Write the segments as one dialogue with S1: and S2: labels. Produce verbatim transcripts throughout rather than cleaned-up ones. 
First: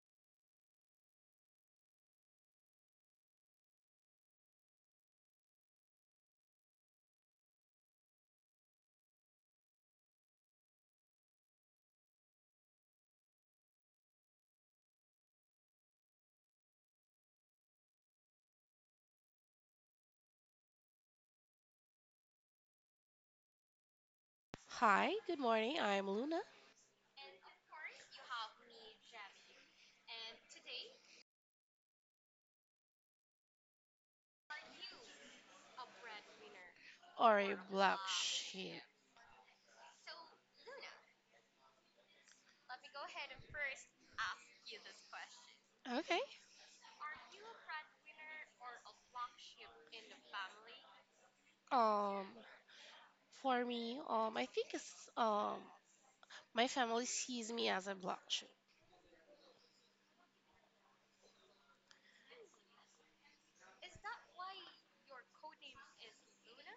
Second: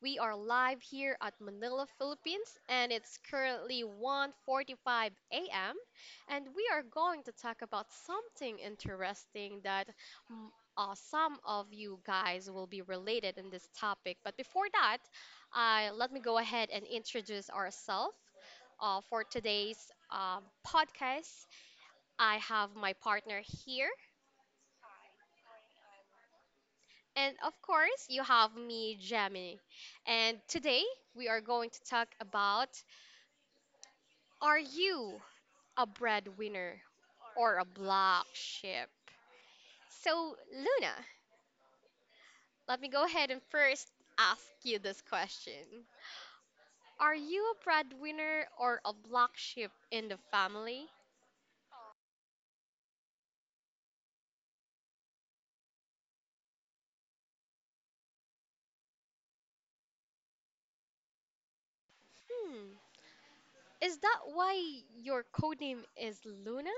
S1: We are live here at Manila, Philippines, and it's currently one forty-five a m. And we are going to talk about something interesting that mm, uh, some of you guys will be related in this topic. But before that, uh, let me go ahead and introduce ourselves uh, for today's um podcast. I have my partner here.
S2: Hi, good morning. I'm Luna
S1: And of course, you have me, Jamie. And today, we are going to talk about. Are you a breadwinner
S2: or a
S1: or a
S2: black
S1: black
S2: sheep.
S1: sheep? So, Luna, let me go ahead and first ask you this question.
S2: Okay.
S1: Are you a breadwinner or a black sheep in the family?
S2: Um, for me, um, I think it's um, my family sees me as a black sheep.
S1: Hmm, is that why your codename is Luna?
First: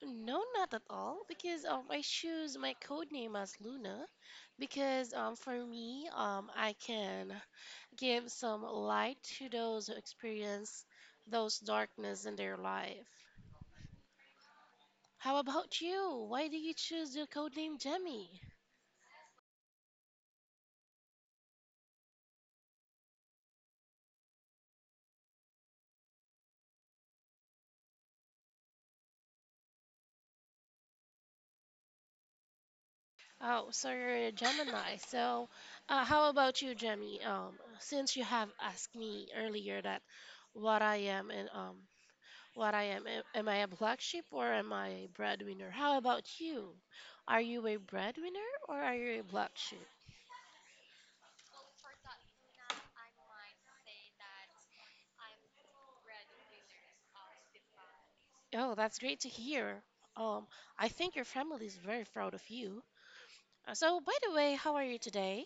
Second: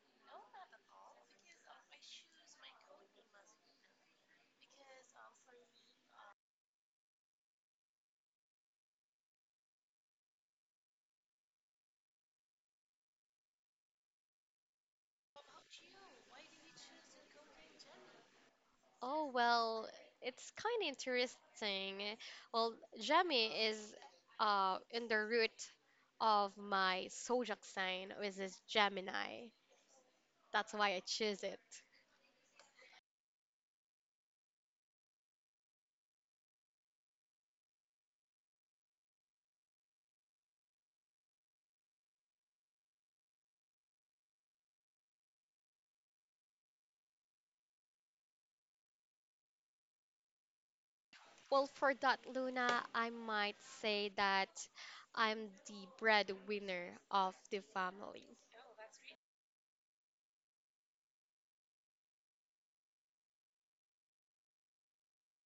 S2: No, not at all, because um, I choose my code name as Luna, because um, for me, um, I can give some light to those who experience those darkness in their life. How about you? Why do you choose the code name Jemmy?
S1: Oh, well, it's kind of interesting. Well, Jamie is uh, in the root of my zodiac sign, which is Gemini. That's why I choose it.
S2: Oh, so you're a Gemini. So, uh, how about you, Jemmy? Um, since you have asked me earlier that what I am and um, what I am, am am I a black sheep or am I a breadwinner? How about you? Are you a breadwinner or are you a black sheep?
S1: Well, for that, Luna, I might say that I'm the breadwinner of the family.
S2: Oh, that's great to hear. Um, I think your family is very proud of you. Uh, So, by the way, how are you today?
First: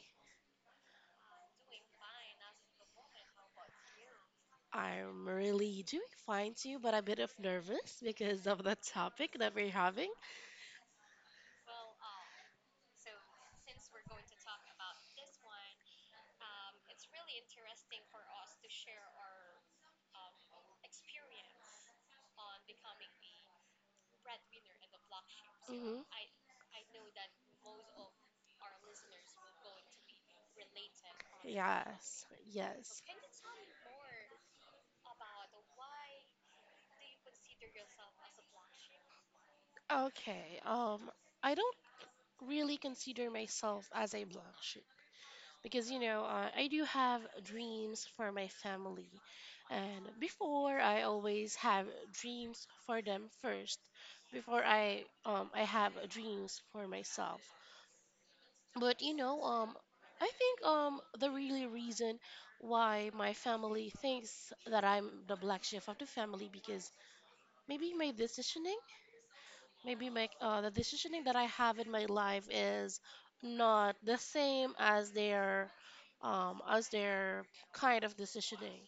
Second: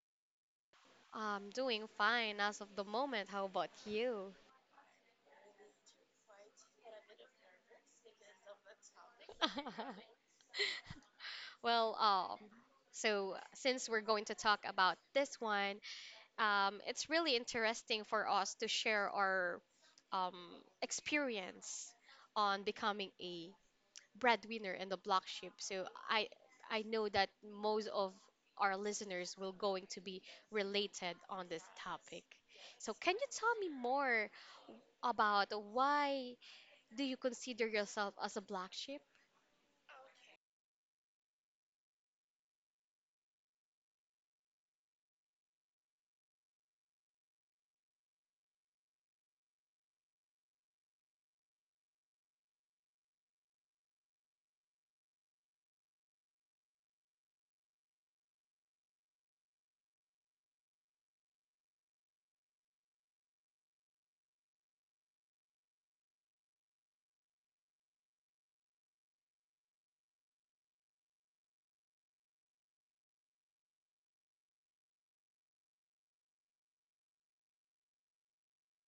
S1: I'm doing fine as of the moment. How about you?
S2: I'm really doing fine too, but a bit of nervous because of the topic that we're having.
S1: Well, um, so since we're going to talk about this one, um, it's really interesting for us to share our um, experience on becoming a breadwinner and the block ship. So
S2: Mhm.
S1: I I know that most of our listeners will going to be related on this topic.
S2: Yes,
S1: So
S2: yes.
S1: can you tell me more about why do you consider yourself as a black sheep?
S2: Okay, um, I don't really consider myself as a blank sheet because, you know, uh, I do have dreams for my family. And before, I always have dreams for them first before I um I have dreams for myself. But you know, um, I think um the really reason why my family thinks that I'm the black sheep of the family because maybe my decisioning, maybe my uh, the decisioning that I have in my life is not the same as their um as their kind of decisioning.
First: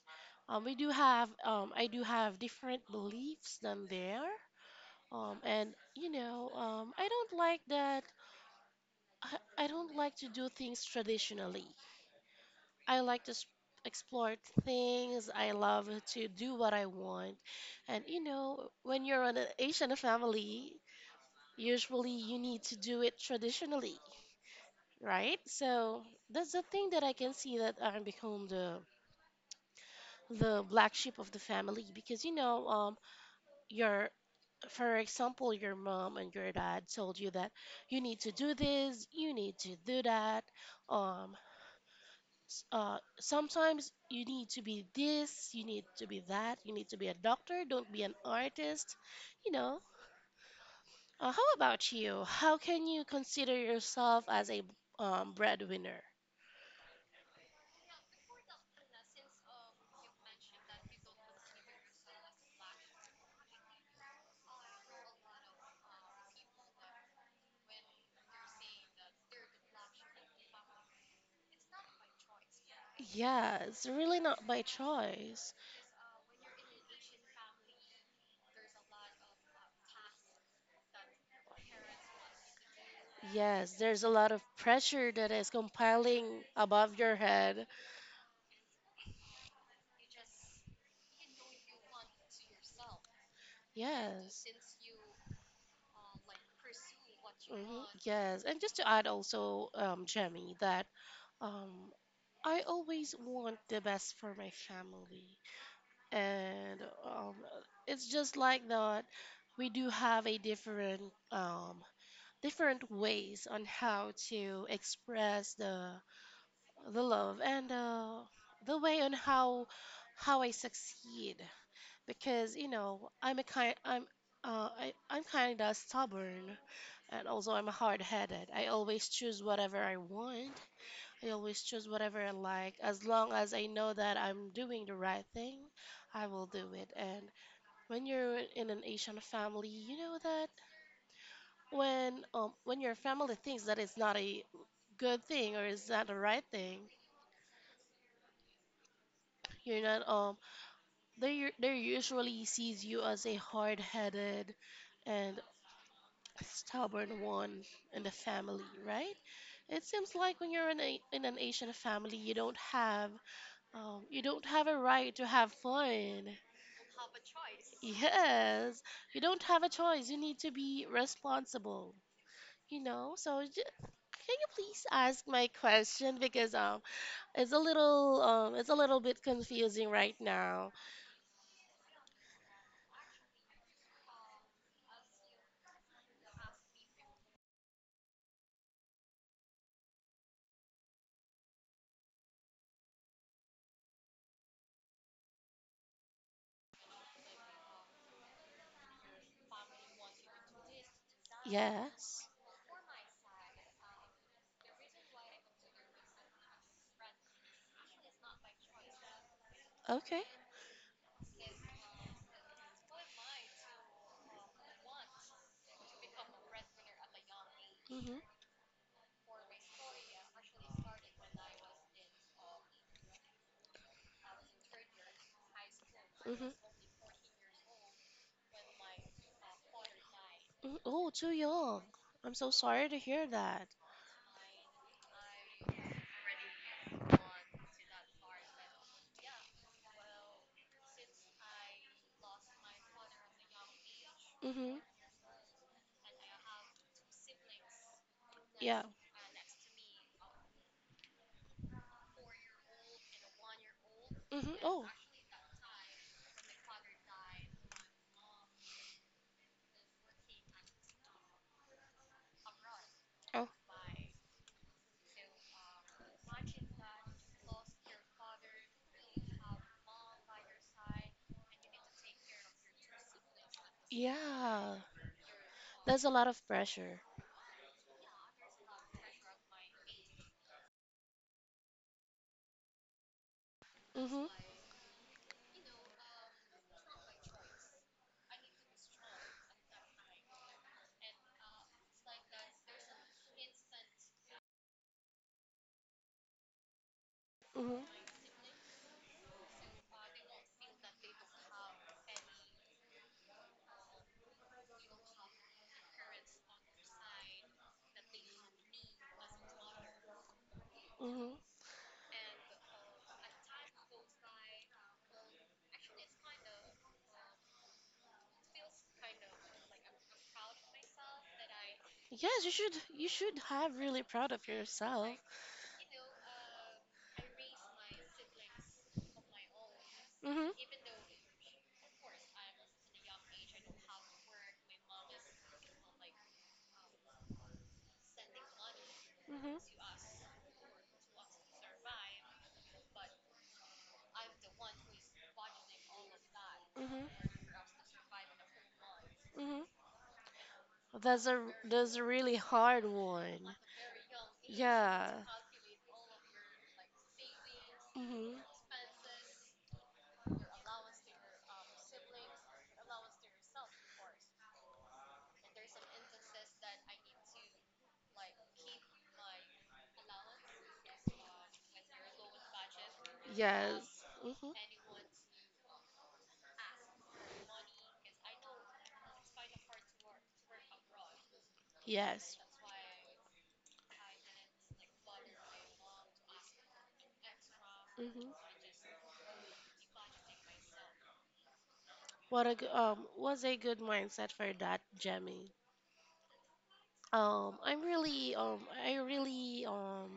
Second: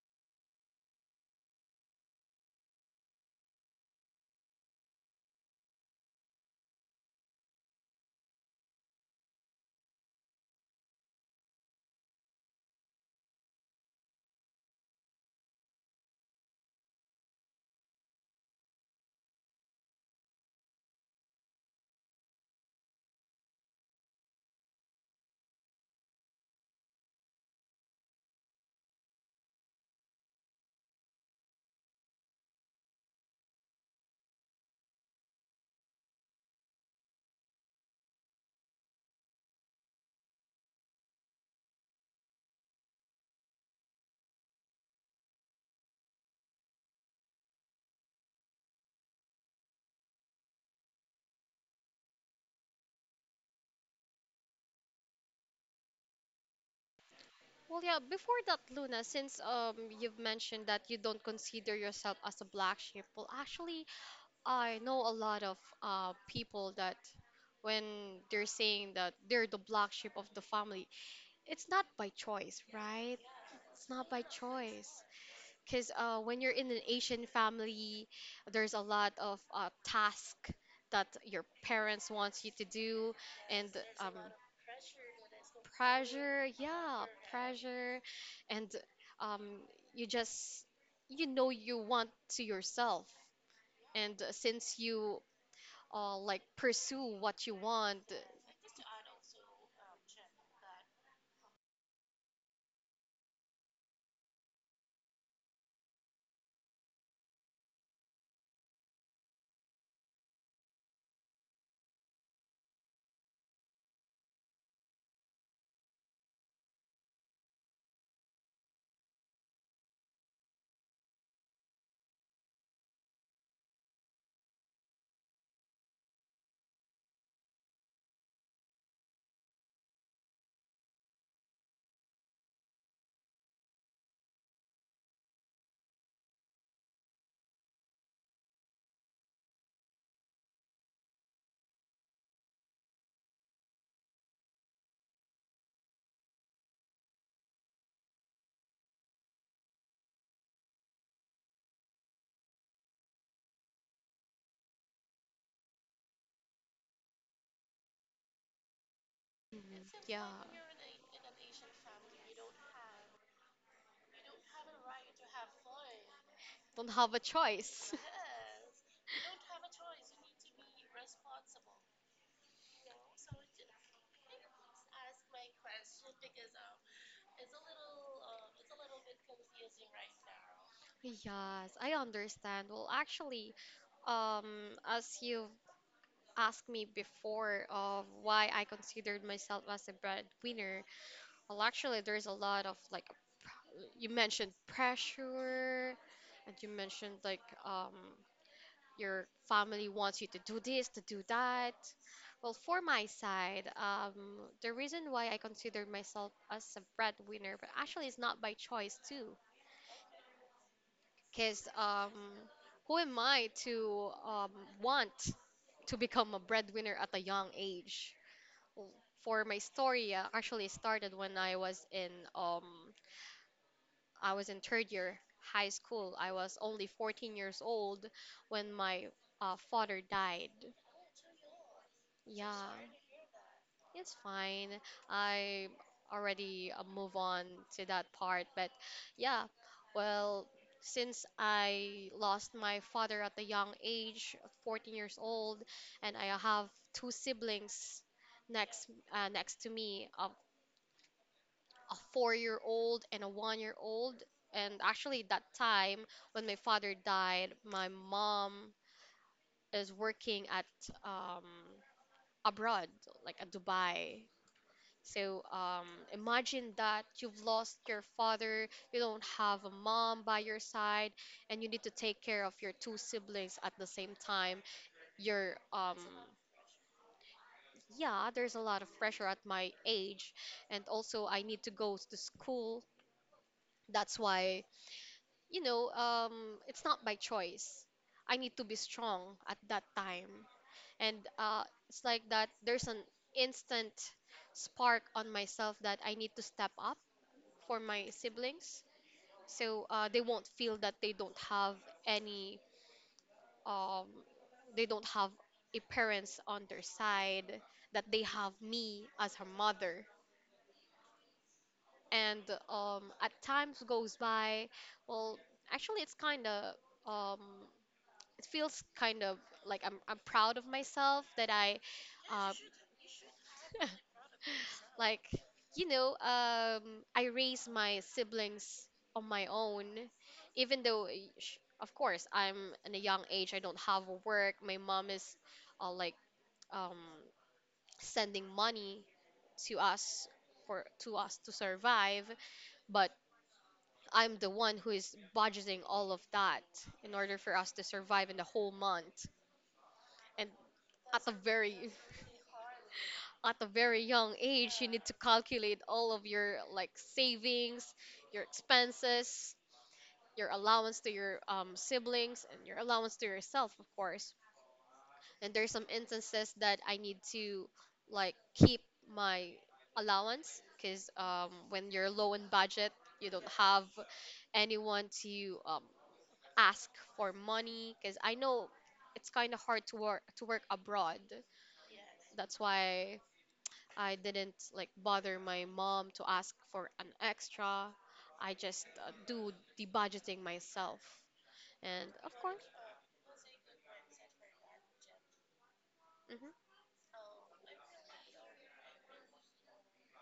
S2: Um, we do have um I do have different beliefs than their um and you know um I don't like that I, I don't like to do things traditionally. I like to s- explore things. I love to do what I want. And you know, when you're on an Asian family, usually you need to do it traditionally, right? So that's the thing that I can see that I become the the black sheep of the family because you know, um, your for example, your mom and your dad told you that you need to do this, you need to do that. Um, s- uh, Sometimes you need to be this, you need to be that, you need to be a doctor, don't be an artist, you know. Uh, how about you? How can you consider yourself as a um, breadwinner?
S1: Well, yeah, before that, Luna, since um you've mentioned that you don't consider yourself as a black sheep, well, actually, I know a lot of uh, people that when they're saying that they're the black sheep of the family, it's not by choice, right?
S2: Yeah, it's
S1: It's not
S2: really
S1: by
S2: not by
S1: choice.
S2: choice.
S1: Because uh, when you're in an Asian family, there's a lot of uh, tasks that your parents wants you to do and
S2: Yes, there's a
S1: um,
S2: lot of pressure that is compiling
S1: pressure,
S2: above
S1: yeah,
S2: your head.
S1: pressure. And um, you just, you know, you want to yourself. And uh,
S2: Yes.
S1: since you uh, like pursue what you
S2: Mhm.
S1: want.
S2: Yes, and just to add also, um, Jemmy, that um, I always want the best for my family. And um, it's just like that. We do have a different um, different ways on how to express the the love and uh, the way on how how I succeed because you know I'm a kind I'm uh, I, I'm kind of stubborn and also I'm hard-headed. I always choose whatever I want. I always choose whatever I like. As long as I know that I'm doing the right thing, I will do it. And when you're in an Asian family, you know that when um, when your family thinks that it's not a good thing or it's not the right thing, you're not um they they usually sees you as a hard-headed and stubborn one in the family, right?
S1: Mhm.
S2: It seems
S1: Yeah,
S2: like when you're in a in an Asian family, you don't have. Oh, you don't have a right to have fun.
S1: don't have a choice.
S2: Yes, you don't have a choice. You need to be responsible. You know, so j- can you please ask my question because um, it's a little um, it's a little bit confusing right now.
S1: Yes, I understand. Well, actually, um, as you've asked me before of why I considered myself as a breadwinner, well, actually, there's a lot of like, pr- you mentioned pressure, and you mentioned like um, your family wants you to do this, to do that.
S2: Yes.
S1: Well, for my side, um, the reason why I consider myself as a breadwinner, but actually it's not by choice too,
S2: Okay.
S1: because um, who am I to um, want to become a breadwinner at a young age?
S2: Mhm.
S1: Well, for my story, uh, actually it started when I was in um, I was in third year high school. I
S2: Mhm.
S1: was only fourteen years old when my uh, father died.
S2: Mhm. Oh, too young. I'm so
S1: Yeah.
S2: sorry to hear that.
S1: It's fine. I already uh, move on to that part, but yeah, well, since I lost my father at a young age,
S2: Mhm.
S1: fourteen years old, and I have two siblings
S2: Yeah.
S1: next uh, next to me, a, a four-year-old and a one-year-old,
S2: Mhm.
S1: and
S2: Oh.
S1: actually that time when my father died, my mom is working at um abroad, like
S2: Oh.
S1: at Dubai so um, imagine that you've lost your father, you don't have a mom by your side, and you need to take care of your two siblings at the same time.
S2: Yeah.
S1: You're, um,
S2: That's a lot of pressure.
S1: yeah, there's a lot of pressure at my age, and also I need to go to school. That's
S2: Mhm.
S1: why, you know, um, it's not by choice. I need to be strong at that time. And uh, it's like that there's an instant spark on myself that I need to step up for
S2: Mhm.
S1: my siblings so uh, they won't feel that they don't have any um, they don't have a parents on their side that they have me as her mother
S2: Hmm.
S1: and um, at times goes by well actually it's kind of um, it feels kind of like I'm, I'm proud of myself that I
S2: Yes,
S1: uh,
S2: you should, you should have really proud of yourself.
S1: like you know um I raised my siblings on my own
S2: Hmm, hmm.
S1: even though eh, sh- of course I'm in a young age I don't have work my mom is uh, like um sending money to us
S2: Hmm,
S1: for to us to survive but I'm the one who is budgeting all of that in order for us to survive in the whole month
S2: hmm.
S1: and at
S2: That's
S1: a
S2: a,
S1: very
S2: that's a really hard
S1: at
S2: one.
S1: a very young age you need to
S2: Yeah.
S1: calculate all of your like savings
S2: Hmm.
S1: your expenses your allowance to your um, siblings and your allowance to yourself of course and there's some instances that I need to like keep my allowance because um, when you're low in budget you don't have
S2: Yes. Hmm.
S1: anyone to um, ask for money because I know it's kind of hard to work to work abroad
S2: Yes.
S1: that's why I didn't like bother my mom to ask for an extra.
S2: Hmm.
S1: I just uh, do the budgeting myself. And of
S2: What a
S1: course,
S2: g- um was a good mindset for that, Jemmy.
S1: hmm,
S2: Um, I'm really, um, I really, um,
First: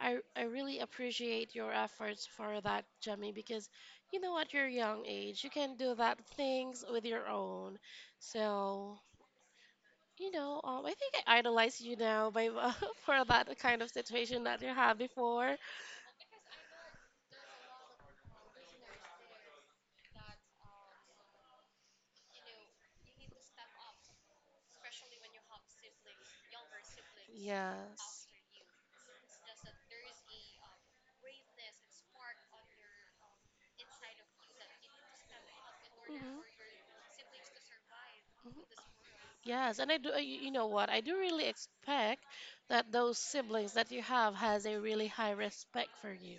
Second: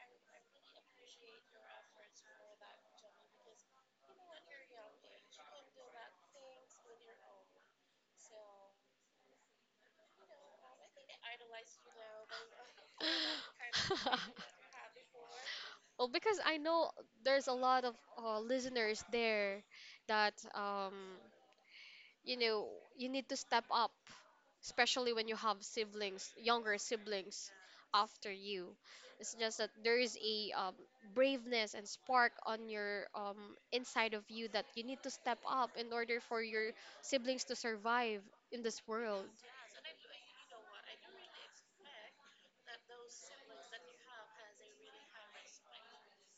S2: I, I really appreciate your efforts for that, Jemmy, because you know, at your young age, you can do that things with your own. So, you know, um, I think I idolize you now by for that kind of situation that you had before.
S1: well, because I know there's a lot of uh, listeners there that um, you know, you need to step up, especially when you have siblings, younger siblings
S2: Yes.
S1: after you. It's just that there is a um, braveness and spark on your um, inside of you that you need to step up in order for your siblings to survive in
S2: Mhm.
S1: this world.
S2: Yes, and I do. uh, You, you know what? I do really expect that those siblings that you have has a really high respect for you.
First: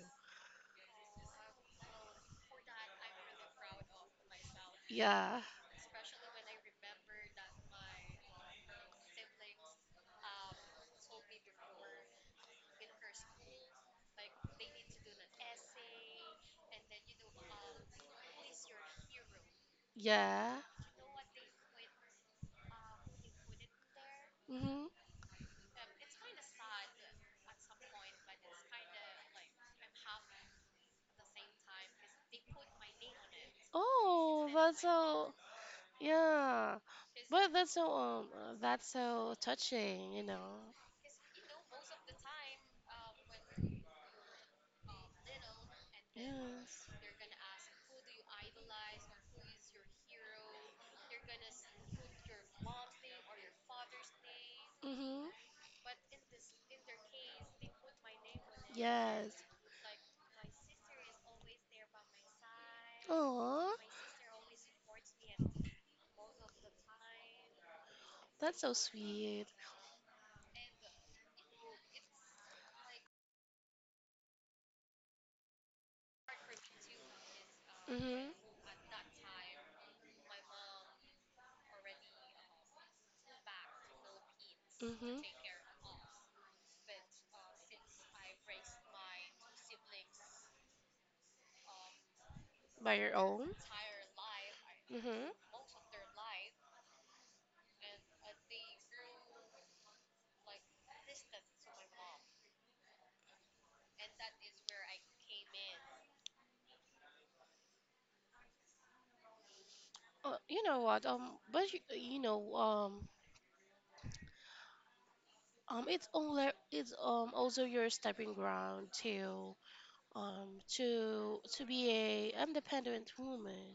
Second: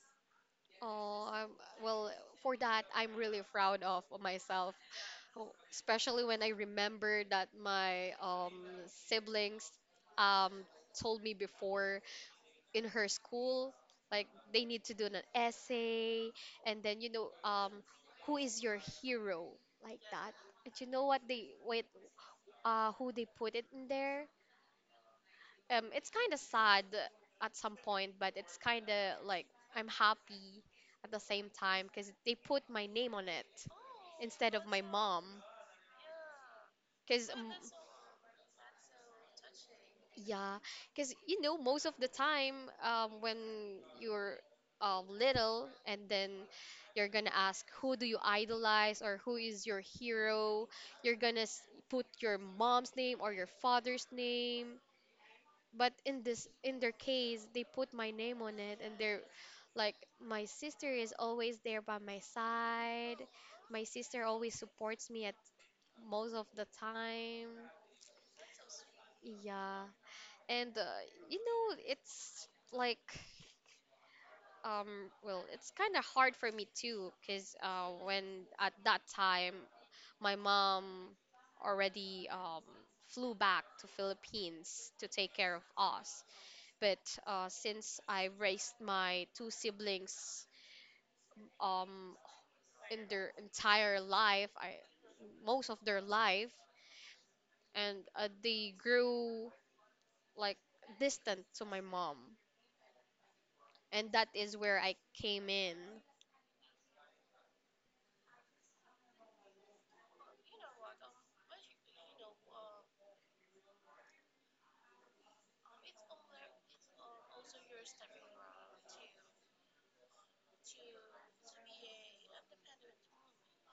S1: Oh, I'm, well, for that, I'm really proud of myself.
S2: Yeah,
S1: Oh, especially when I remember that my um, siblings um, told me before in her school like they need to do an essay and then you know um who is your hero like that
S2: yeah.
S1: and you know what they wait uh who they put it in there
S2: Mm-hmm.
S1: um it's kind of sad at some point but it's kind of like I'm happy at the same time because they put my name on it
S2: Oh,
S1: instead of my
S2: that's
S1: mom
S2: so. Yeah,
S1: because
S2: but that's so um, uh, that's so touching. You
S1: yeah,
S2: know.
S1: because you know, most of the time, um, when you're um, little and then
S2: Yes.
S1: you're gonna ask, who do you idolize or who is your hero? You're gonna s- put your mom's name or your father's name.
S2: Mm-hmm.
S1: But in this, in their case, they put my name on it, and they're
S2: Yes.
S1: like, my sister is always there by my side.
S2: Aww.
S1: My sister always supports me at most of the time.
S2: That's so sweet.
S1: Yeah. And uh, you know, it's like um well, it's kind of hard for me too because uh when
S2: Mhm.
S1: at that time my mom already um flew back to Philippines to
S2: Mhm.
S1: take care of us. But uh since I raised my two siblings um
S2: By
S1: in
S2: your
S1: their
S2: own.
S1: entire life, I
S2: Mhm.
S1: most of their life and uh, they grew like distant to my mom and that is where I came in.
S2: Uh, you know what? Um, but you, you know, um, um, it's only it's um also your stepping ground to um to to be a independent woman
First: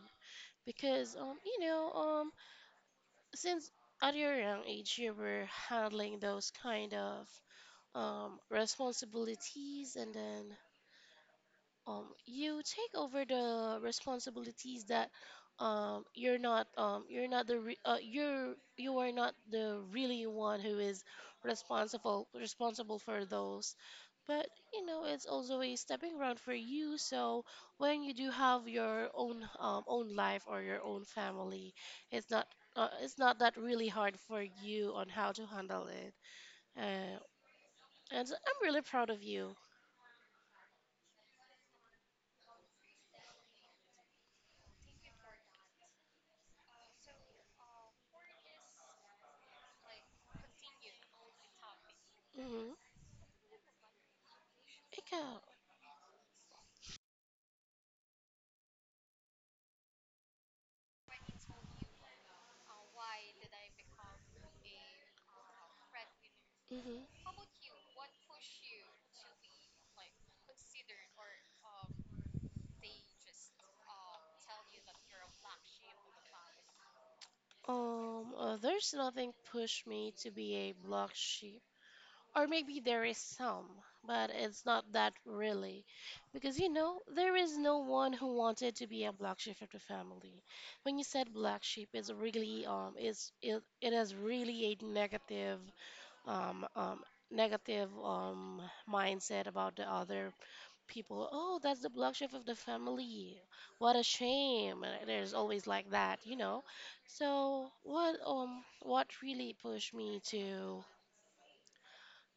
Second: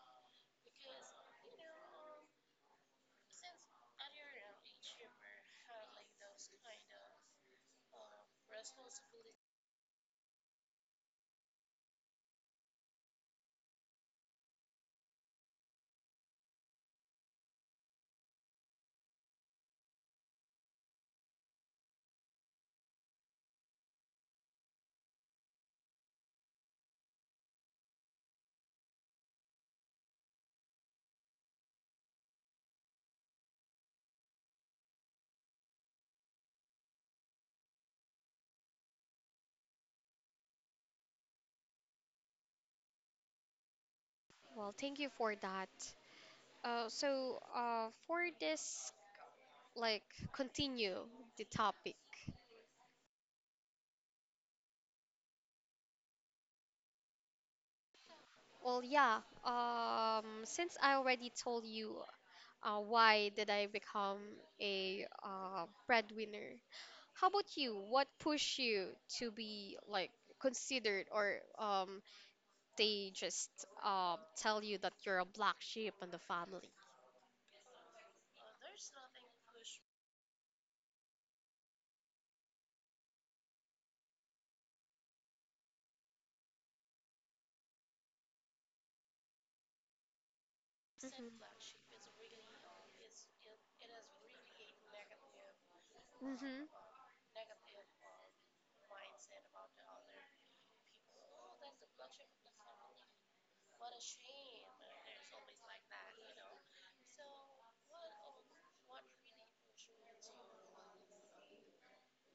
S2: because um you know um since at your young age you were handling those kind of um, responsibilities, and then um, you take over the responsibilities that um, you're not um, you're not the re- uh, you're, you are not the really one who is responsible responsible for those, but you know it's also a stepping ground for you, so when you do have your own um, own life or your own family, it's not uh, it's not that really hard for you on how to handle it, uh, and I'm really proud of you.
S1: Well, thank you for that. Uh, so uh, for this, like, continue the topic.
S2: Mm-hmm. Ika.
S1: Well, yeah. Um, since I already told you uh, why did I become a uh, breadwinner, how
S2: Mm-hmm.
S1: about you? What pushed you to be like considered, or um, they just uh, tell you that you're a black sheep in the family?
S2: Um, uh, there's nothing push me to be a block sheep. Or maybe there is some, but it's not that really. Because you know, there is no one who wanted to be a black sheep of the family. When you said black
S1: Mm-hmm.
S2: sheep, it's really um it's it, it is really a negative um um negative um mindset about the other people, oh, that's the black sheep of the family. What a shame. And there's always like that, you know. So what um what really pushed me to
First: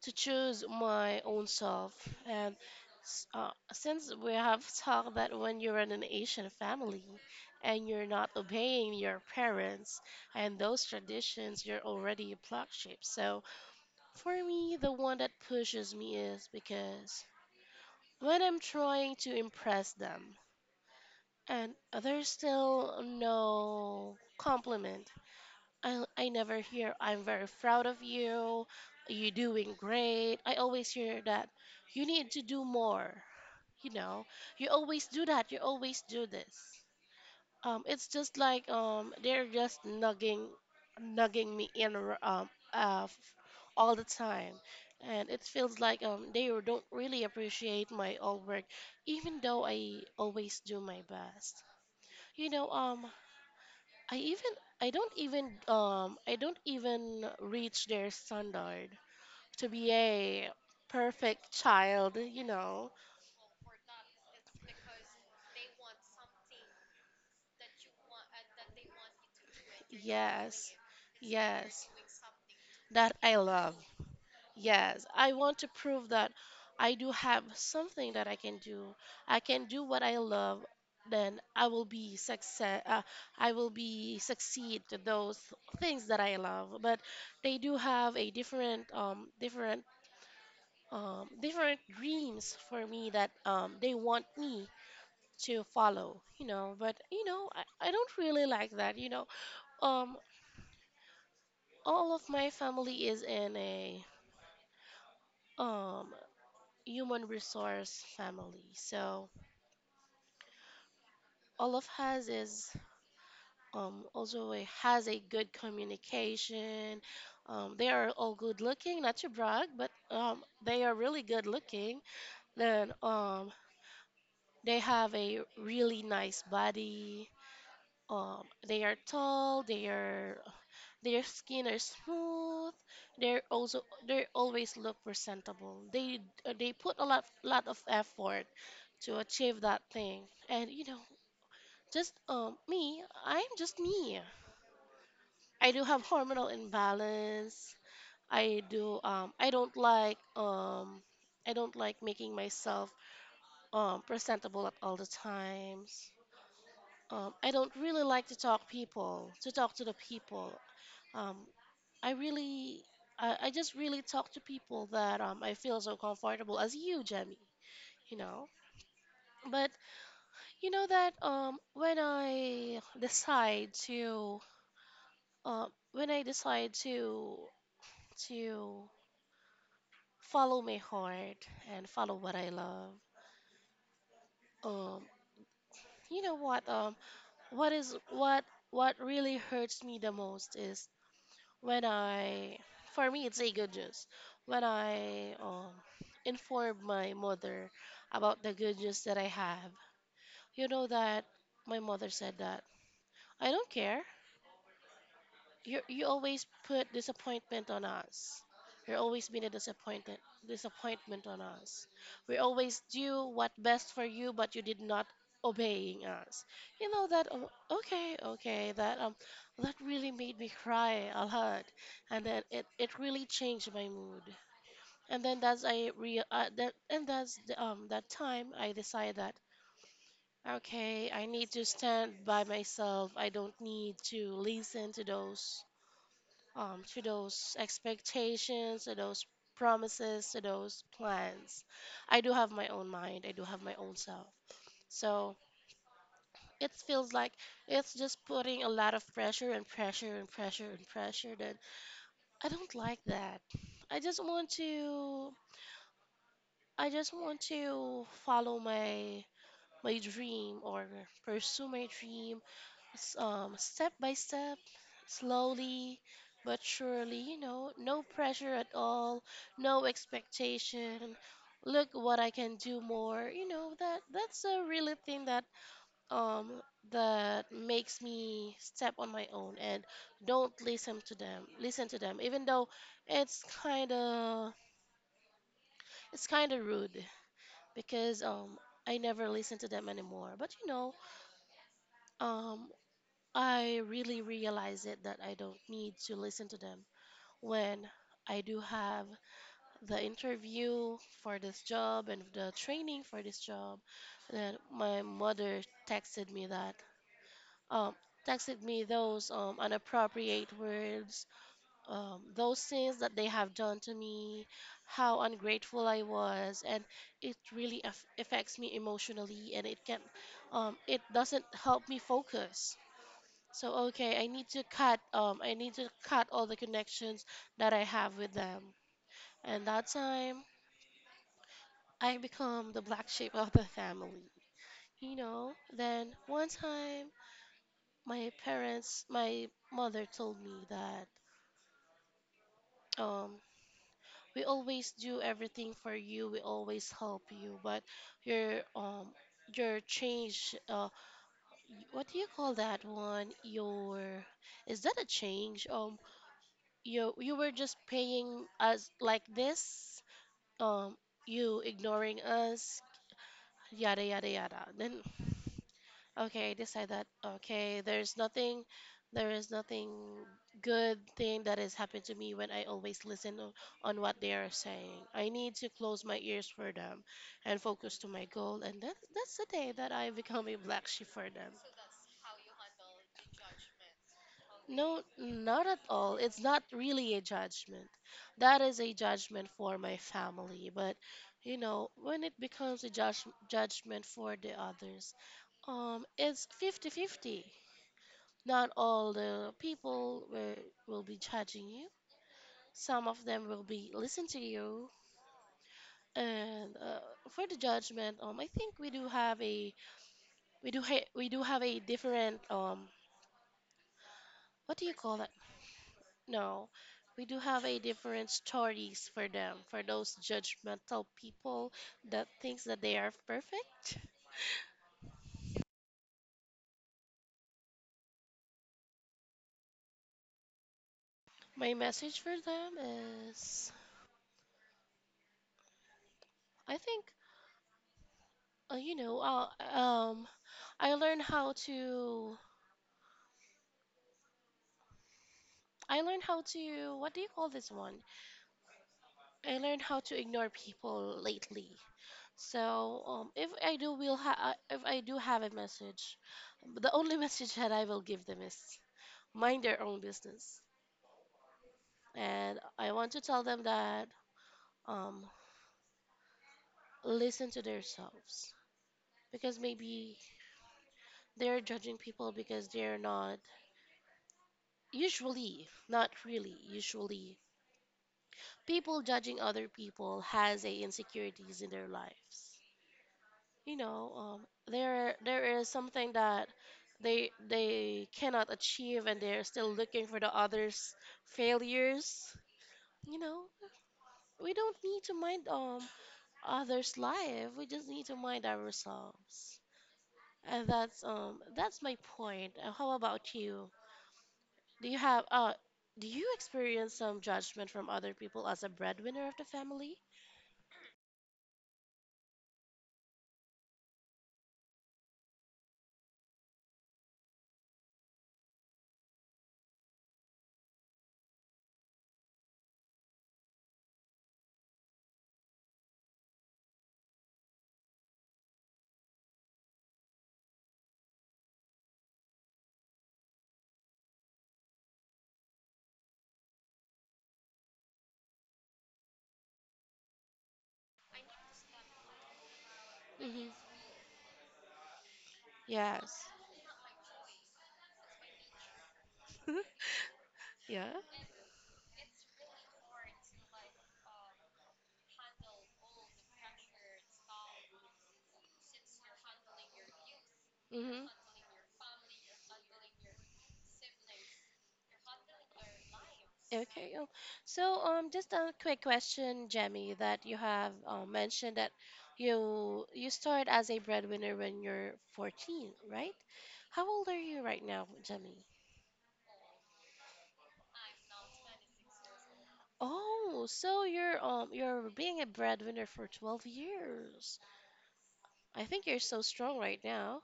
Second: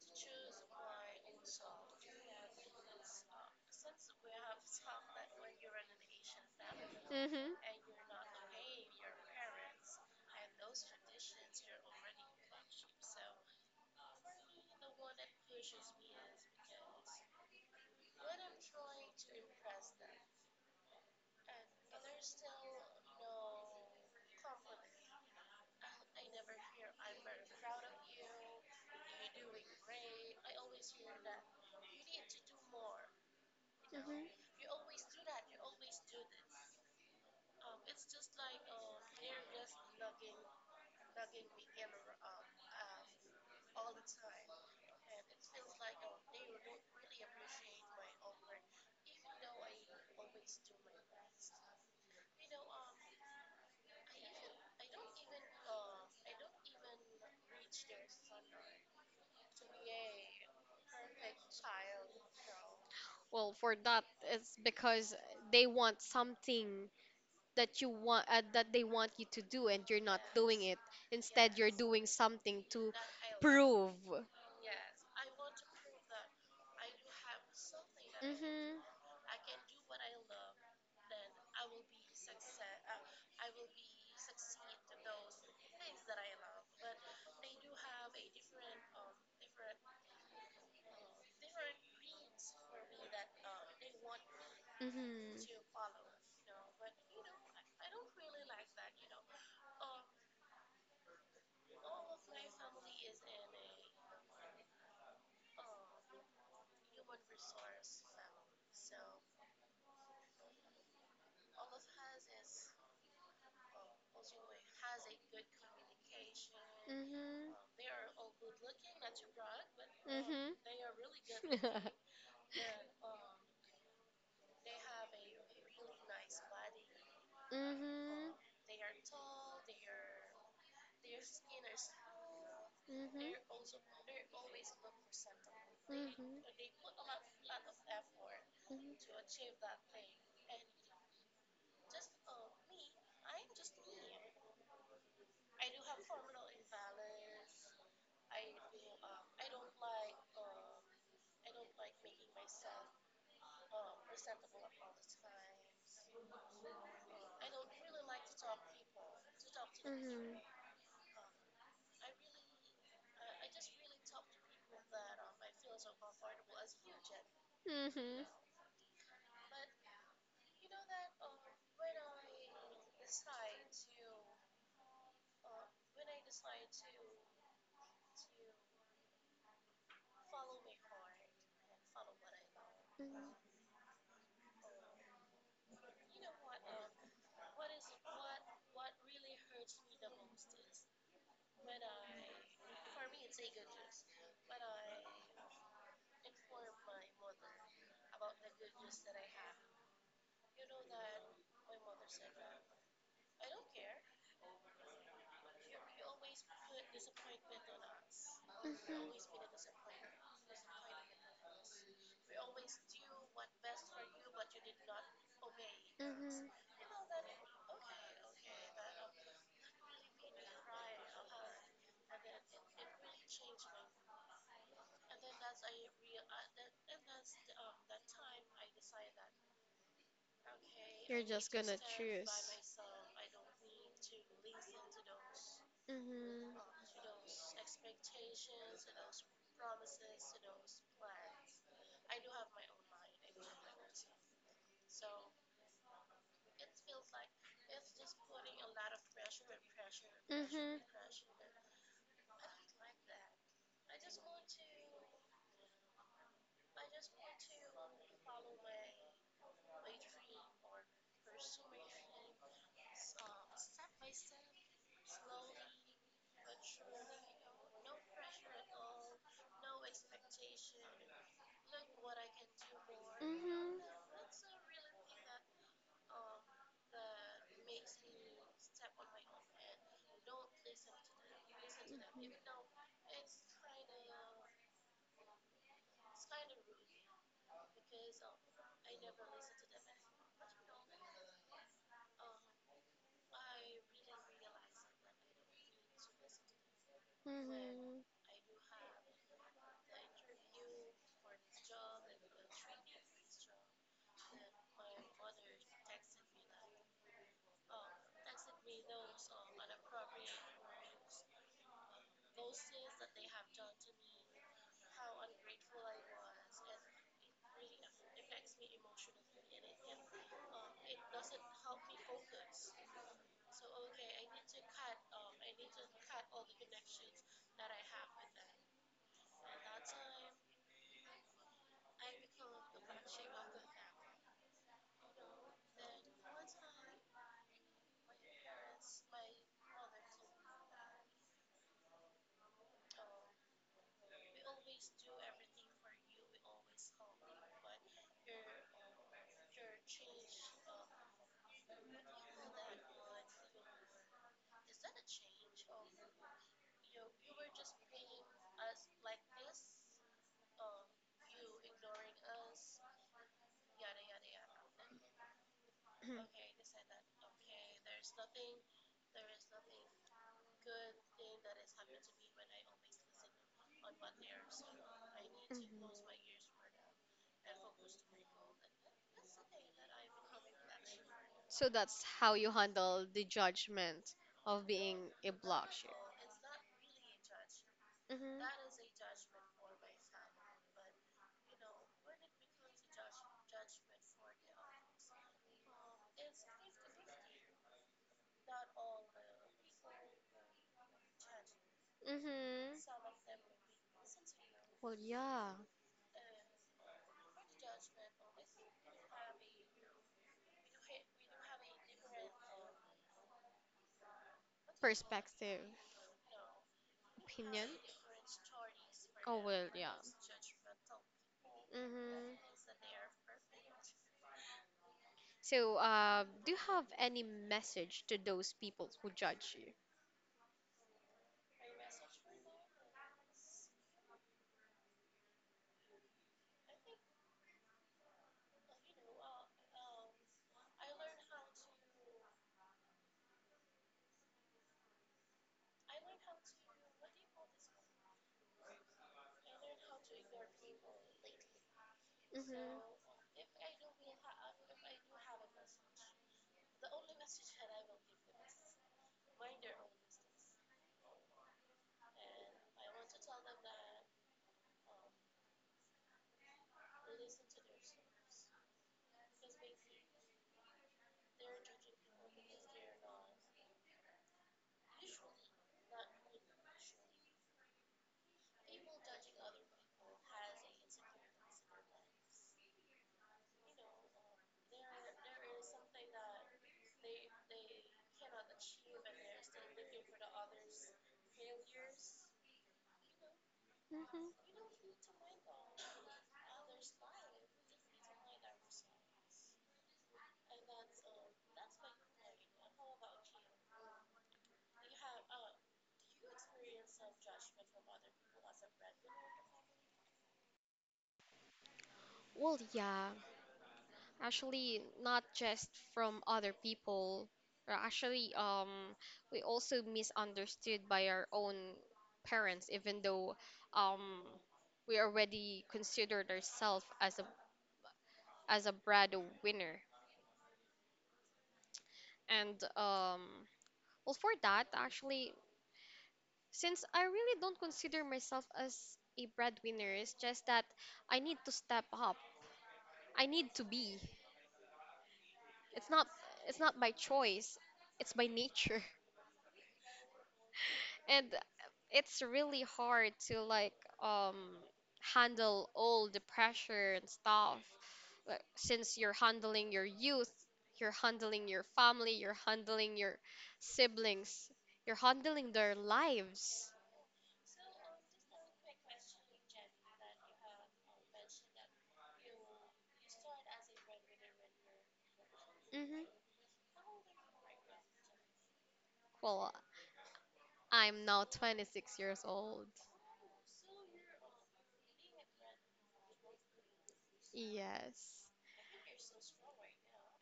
S2: to choose my own self, and s- uh, since we have talked that when you're in an Asian family
S1: Mm-hmm.
S2: and you're not obeying your parents and those traditions, you're already a black sheep. So for me, the one that pushes me is because when I'm trying to impress them, and others still no compliment. I, I never hear, I'm very proud of you, you're doing great. I always hear that you need to do more. You know,
S1: Mm-hmm.
S2: you always do that, you always do this. Um, it's just like um, they're just nugging, nugging me in r- um, uh, f- all the time. And it feels like um, they don't really appreciate my old work, even though I always do my best. You know, um, I even I don't even um I don't even reach their standard to be a perfect child, you know.
S1: Well, for that, it's because they want something that you want uh, that they want you to do, and you're not doing
S2: Yes.
S1: it. Instead, you're
S2: Yes.
S1: doing something to
S2: That I love.
S1: prove.
S2: Yes. I want to prove that I do have something that I can
S1: Mhm.
S2: do. I can do what I love, then I will be success uh, I will be succeed to those things that I love. But they do have a different um different um, different dreams for me that um, they want me
S1: Mhm.
S2: to
S1: Mhm.
S2: follow, you know. But you know, I, I don't really like that, you know. Um, all of my family is in a um human resource family, so all of us is um also a, has a good communication. Um, they are all good looking, not to brag, but um,
S1: Mhm.
S2: they are really good
S1: Mhm.
S2: looking. Then um, they have a really nice body. Um, they are tall, their their skin are smooth.
S1: Mhm.
S2: They're also they always look presentable. They they put a lot lot of effort to achieve that thing. And you know, just um me, I'm just me. I do have hormonal imbalance. I do um I don't like um I don't like making myself um presentable at all the times. Um, I don't really like to talk people to talk to the people. Um, I really, I, I just really talk to people that um, I feel so comfortable as you, Jemmy,
S1: Mhm.
S2: you
S1: Mhm.
S2: know. But you know that um, when I decide to, uh, when I decide to to follow my heart and follow what I love,
S1: Mhm.
S2: um, you know what, um, what is what what really hurts me the most is when I, for me, it's a good news. When I um, informed my mother about the good news that I have, you know that my mother said that I don't care. You you always put disappointment on us. You're always been a disappointment disappointment on us. We always do what best for you, but you did not obeying us.
S1: Mhm.
S2: You know that um, okay, okay, that um that really made me cry a lot, and then it it really changed my mood. And then that's I real uh, that and that's the, um that time I decide that okay,
S1: You're
S2: I need
S1: just
S2: to
S1: gonna
S2: stand
S1: choose.
S2: by myself. I don't need to listen to those
S1: Mhm.
S2: um, to those expectations, to those promises, to those plans. I do have my own mind, I do have my own self. So it feels like it's just putting a lot of pressure and pressure and pressure
S1: Mhm.
S2: and pressure that I don't like that. I just want to I just want to follow my my dream or pursue my dream s- um, step by step, slowly but surely, you know, no pressure at all, no expectation. Look what I can do more. You know,
S1: Mhm.
S2: that that's a really thing that um that makes me step on my own and don't listen to them. Listen to them even though it's kind of it's kind of rude because um I never listen to them anymore. But you know, um I really realize it that I don't need to listen to them when I do have the interview for this job and the training for this job. Then my mother texted me that um texted me those um inappropriate words, um those things that they have done to me, how ungrateful I was, and it really aff affects me emotionally and it can um it doesn't help me focus. So okay, I need to cut um I need to cut all the connections that I have with them. And that time I become the black sheep of the family. You know, then one time my parents my mother told me that um we always do everything for you, we always help you, but your um your change uh what do you call that one? Your is that a change? Um you you were just paying us like this, um you ignoring us, yada yada yada then
S1: Mhm.
S2: okay, I decide that okay, there's nothing, there is nothing good thing that has happened to me when I always listen o- on what they are saying. I need to
S1: Mhm.
S2: close my ears for them and focus to my goal, and that, that's the day that I become a black sheep for them.
S1: So that's how you handle the judgment of
S2: No,
S1: being a
S2: not
S1: block
S2: at
S1: ship.
S2: all. It's not really a judgment. That
S1: Mhm.
S2: is a judgment for my family. But, you know, when it becomes a judge judgment for the others, um, it's fifty-fifty. Not all the people will, will be judging you.
S1: Mhm.
S2: Some of them will be listen to you.
S1: Well, yeah.
S2: And uh, for the judgment, um, I think we do have a we do ha we do have a different um, what do you call that?
S1: Perspective,
S2: No, we do have
S1: opinion.
S2: a different stories for
S1: Oh
S2: them,
S1: well,
S2: for
S1: yeah.
S2: those judgmental people
S1: Mm-hmm.
S2: that thinks that they are perfect.
S1: So, uh, do you have any message to those people who judge you?
S2: My message for them is, I think, uh, you know, uh, um, I learned how to, I learned how to, what do you call this one? I learned how to ignore people lately. So, um, if I do will ha- uh, if I do have a message,
S1: Mm-hmm.
S2: the only message that I will give them is mind their own business. And I want to tell them that um, listen to themselves because maybe they're judging people because they're not usually, not really, usually people judging other people has a insecurities in their lives. You know, um, there there is something that they they cannot achieve and they're still looking for the others' failures. You know,
S1: Mm-hmm.
S2: we don't need to mind um others' life. We just need to mind ourselves. And that's um that's my point. Uh, How about you? Do you have uh do you experience some judgment from other people as a breadwinner of the family?
S1: Well, yeah. Actually, not just from other people. Uh, Actually, um, we also misunderstood by our own parents, even though um, we already considered ourselves as a as a Brado winner. And um, Well, for that, actually, since I really don't consider myself as a breadwinner, it's just that I need to step up. I
S2: Mm-hmm.
S1: need to be. It's not
S2: Yes.
S1: it's not by choice. It's by nature.
S2: Yeah.
S1: And it's really hard to like um handle all the pressure and stuff like, since you're handling your youth, you're
S2: Mm-hmm.
S1: handling your family, you're handling your siblings, you're handling their lives.
S2: Okay. um, So, um, just a quick question, Jemmy, that you have uh, mentioned that you you started as a breadwinner when you're fourteen,
S1: Mhm.
S2: right? How old are you right now, Jemmy?
S1: Well, I'm now twenty-six years old.
S2: Oh, so you're um you're being a breadwinner for twelve years.
S1: Yes.
S2: I think you're so strong right now.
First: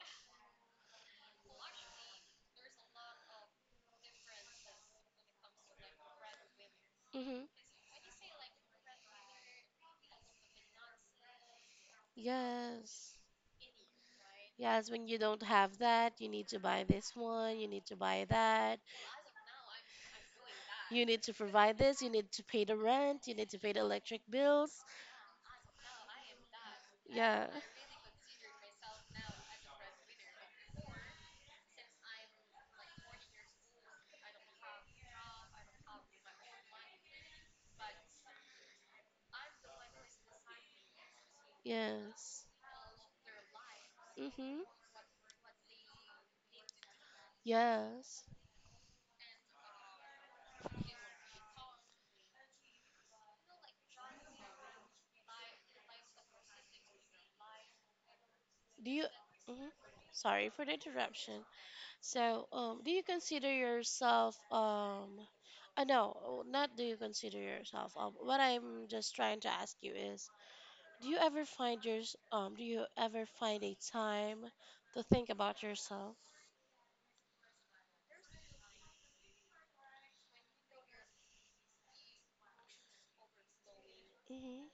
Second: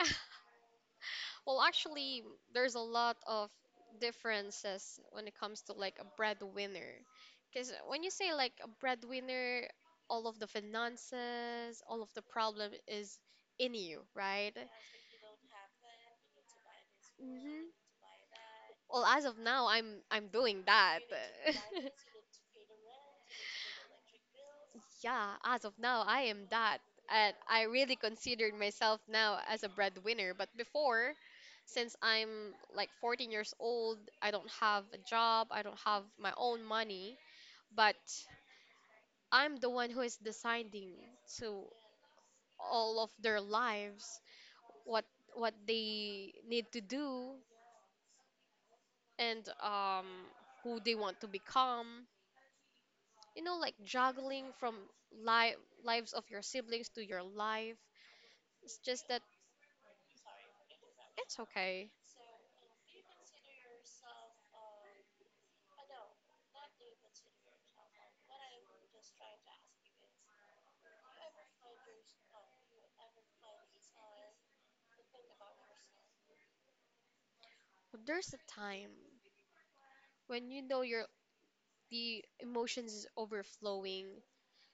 S1: Well, actually, there's a lot of differences when it comes to like a breadwinner.
S2: Mm-hmm.
S1: Because when you say like a breadwinner, all of the finances, all of the problem
S2: Yes.
S1: is in you, right?
S2: Yes, when you don't have that, you need to buy this one,
S1: Hmm.
S2: you need to buy that,
S1: Well, as of now, I'm I'm doing that.
S2: you need to provide this, you need to pay the rent, you need to pay the electric bills.
S1: Yeah, as of now, I am that. And
S2: Yeah.
S1: I really considered myself now as a breadwinner. But before, since I'm like fourteen years old, I don't have a job, I don't have my own money. But I'm the one who is deciding to
S2: Yes.
S1: all of their lives
S2: Mm-hmm.
S1: what what they need to do
S2: Yes.
S1: and um, who they want to become. You know, like juggling from li- lives of your siblings to your life. It's
S2: Do you
S1: just that
S2: hmm Sorry for the interruption.
S1: it's okay.
S2: So, um, do you consider yourself um uh, no, not do you consider yourself um what I'm just trying to ask you is Do you ever find your um do you ever find a time to think about yourself?
S1: But there's a time when you know your the emotions is overflowing.
S2: Mhm.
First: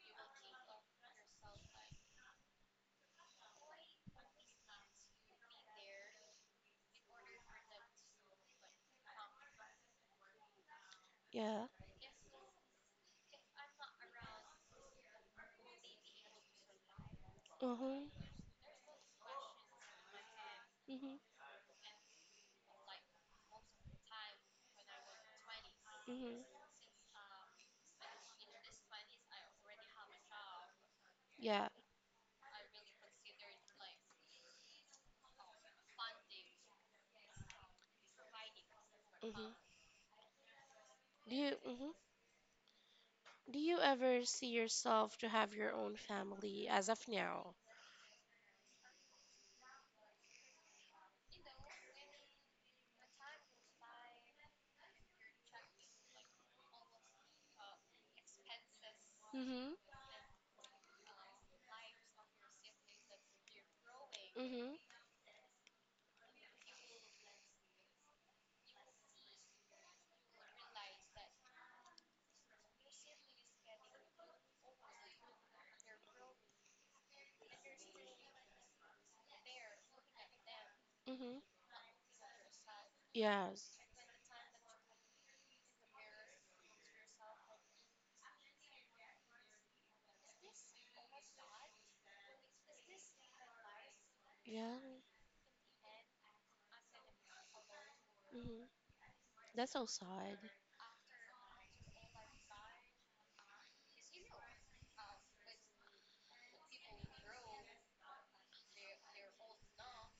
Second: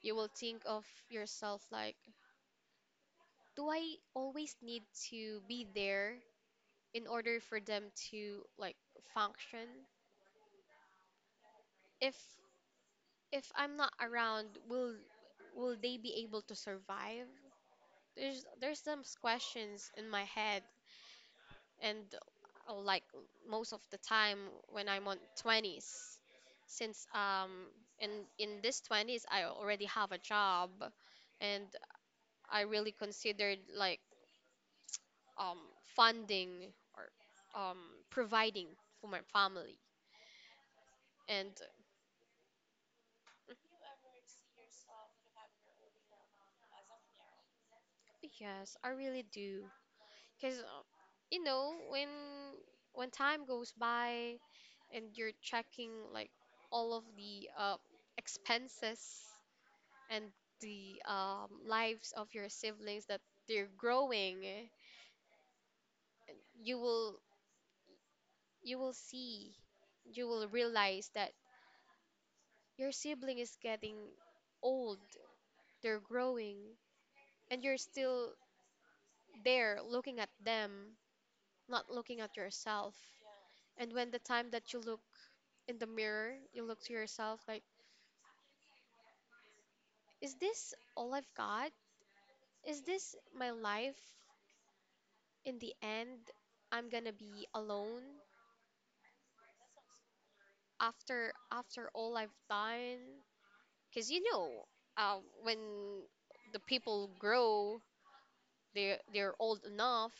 S1: You will think of yourself like, do I always need to be there in order for them to like function?
S2: Yeah.
S1: If if I'm not around, will will they be able to survive?
S2: Mhm.
S1: There's there's some questions in my head
S2: Mhm.
S1: and uh, like most of the time when I'm on twenties
S2: Mhm.
S1: since um in in this twenties I already have a job, and
S2: Yeah.
S1: I really considered like um funding or um providing for my
S2: Mhm.
S1: family.
S2: Do you
S1: And
S2: mhm.
S1: uh,
S2: Do you ever see yourself to have your own family as of now?
S1: yes, I really do, because uh, you know, when when time goes by and you're checking like all of the uh expenses
S2: Mhm.
S1: and the um, lives of your siblings, that they're growing,
S2: Mhm.
S1: you will you will see, you will realize that your sibling is getting old, they're growing, and you're still there looking at them,
S2: Mhm.
S1: not looking at yourself.
S2: Yes.
S1: And when the time that you look in the mirror, you look to yourself like, is this all I've got? Is this my life?
S2: Yeah.
S1: In the end, I'm gonna be alone
S2: Mhm. That's so sad.
S1: after after all I've done. Because, you know, um, when the people grow, they they're old enough,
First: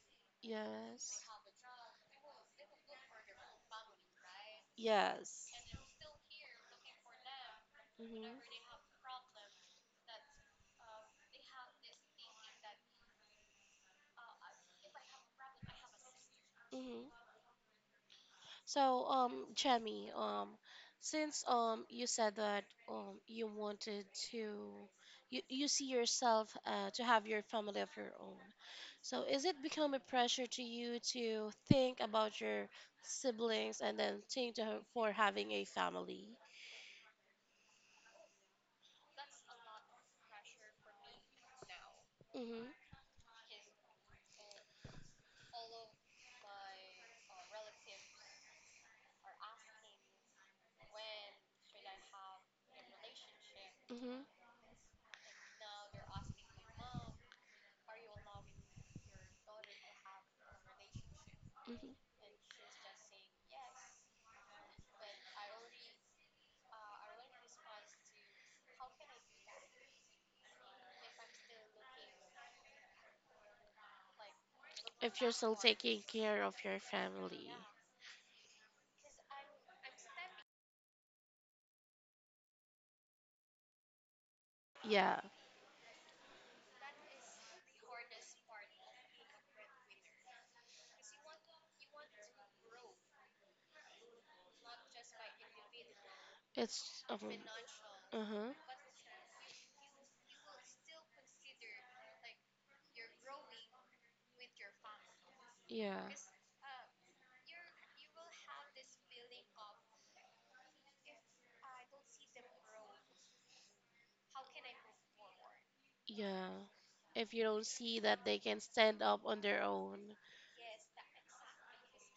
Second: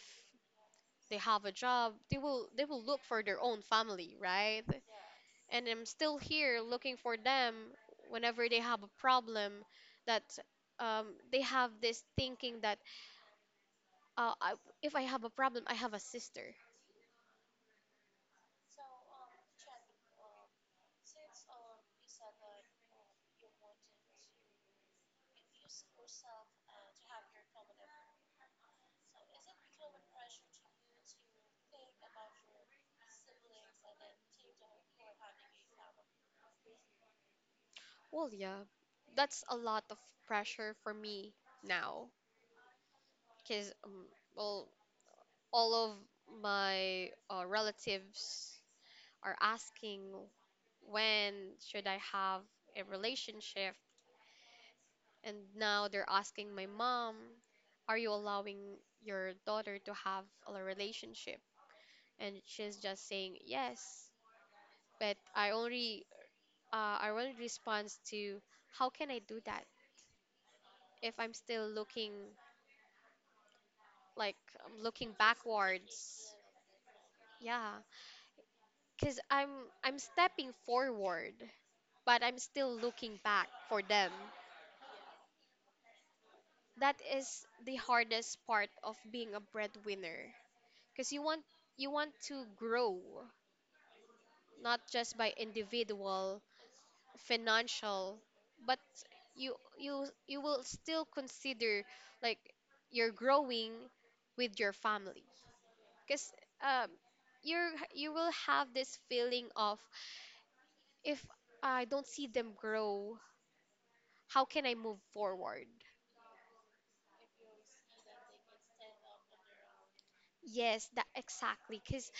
S1: they
S2: Yes.
S1: have a job, they will they will look for their own family, right?
S2: Yes.
S1: And I'm still here looking for them
S2: Mhm.
S1: whenever they have a problem. That, um, they have this thinking that, uh, I, if I have a problem, I have a sister.
S2: Mhm. So, um, Jamie, um, since um you said that um you wanted to you, you see yourself uh, to have your family of your own. So, is it become a pressure to you to think about your siblings and then think to, ha- for having a family?
S1: Well, yeah, that's a lot of pressure for me now.
S2: Mm-hmm,
S1: Because um, well, all of my uh, relatives are asking, when should I have a relationship?
S2: mm-hmm,
S1: And now they're asking my mom, are you allowing your daughter to have a relationship?
S2: mm-hmm.
S1: And she's just saying yes. But I only uh, I only responds to, how can I do that if I'm still looking like I'm looking
S2: If you're still taking
S1: backwards?
S2: care of your family.
S1: Yeah, because I'm I'm stepping forward, but I'm still looking back for them.
S2: Yeah,
S1: That is the hardest part of being a breadwinner, because you want you want to grow not just by individual
S2: it's um,
S1: financial,
S2: uh-huh,
S1: but you you you will still consider, like, you're growing with your family.
S2: yeah.
S1: Because um you're you will have this feeling of, if I don't see them grow, how can I move forward?
S2: Yeah. If you don't see that they can stand up on their own.
S1: Yes, that exactly, because.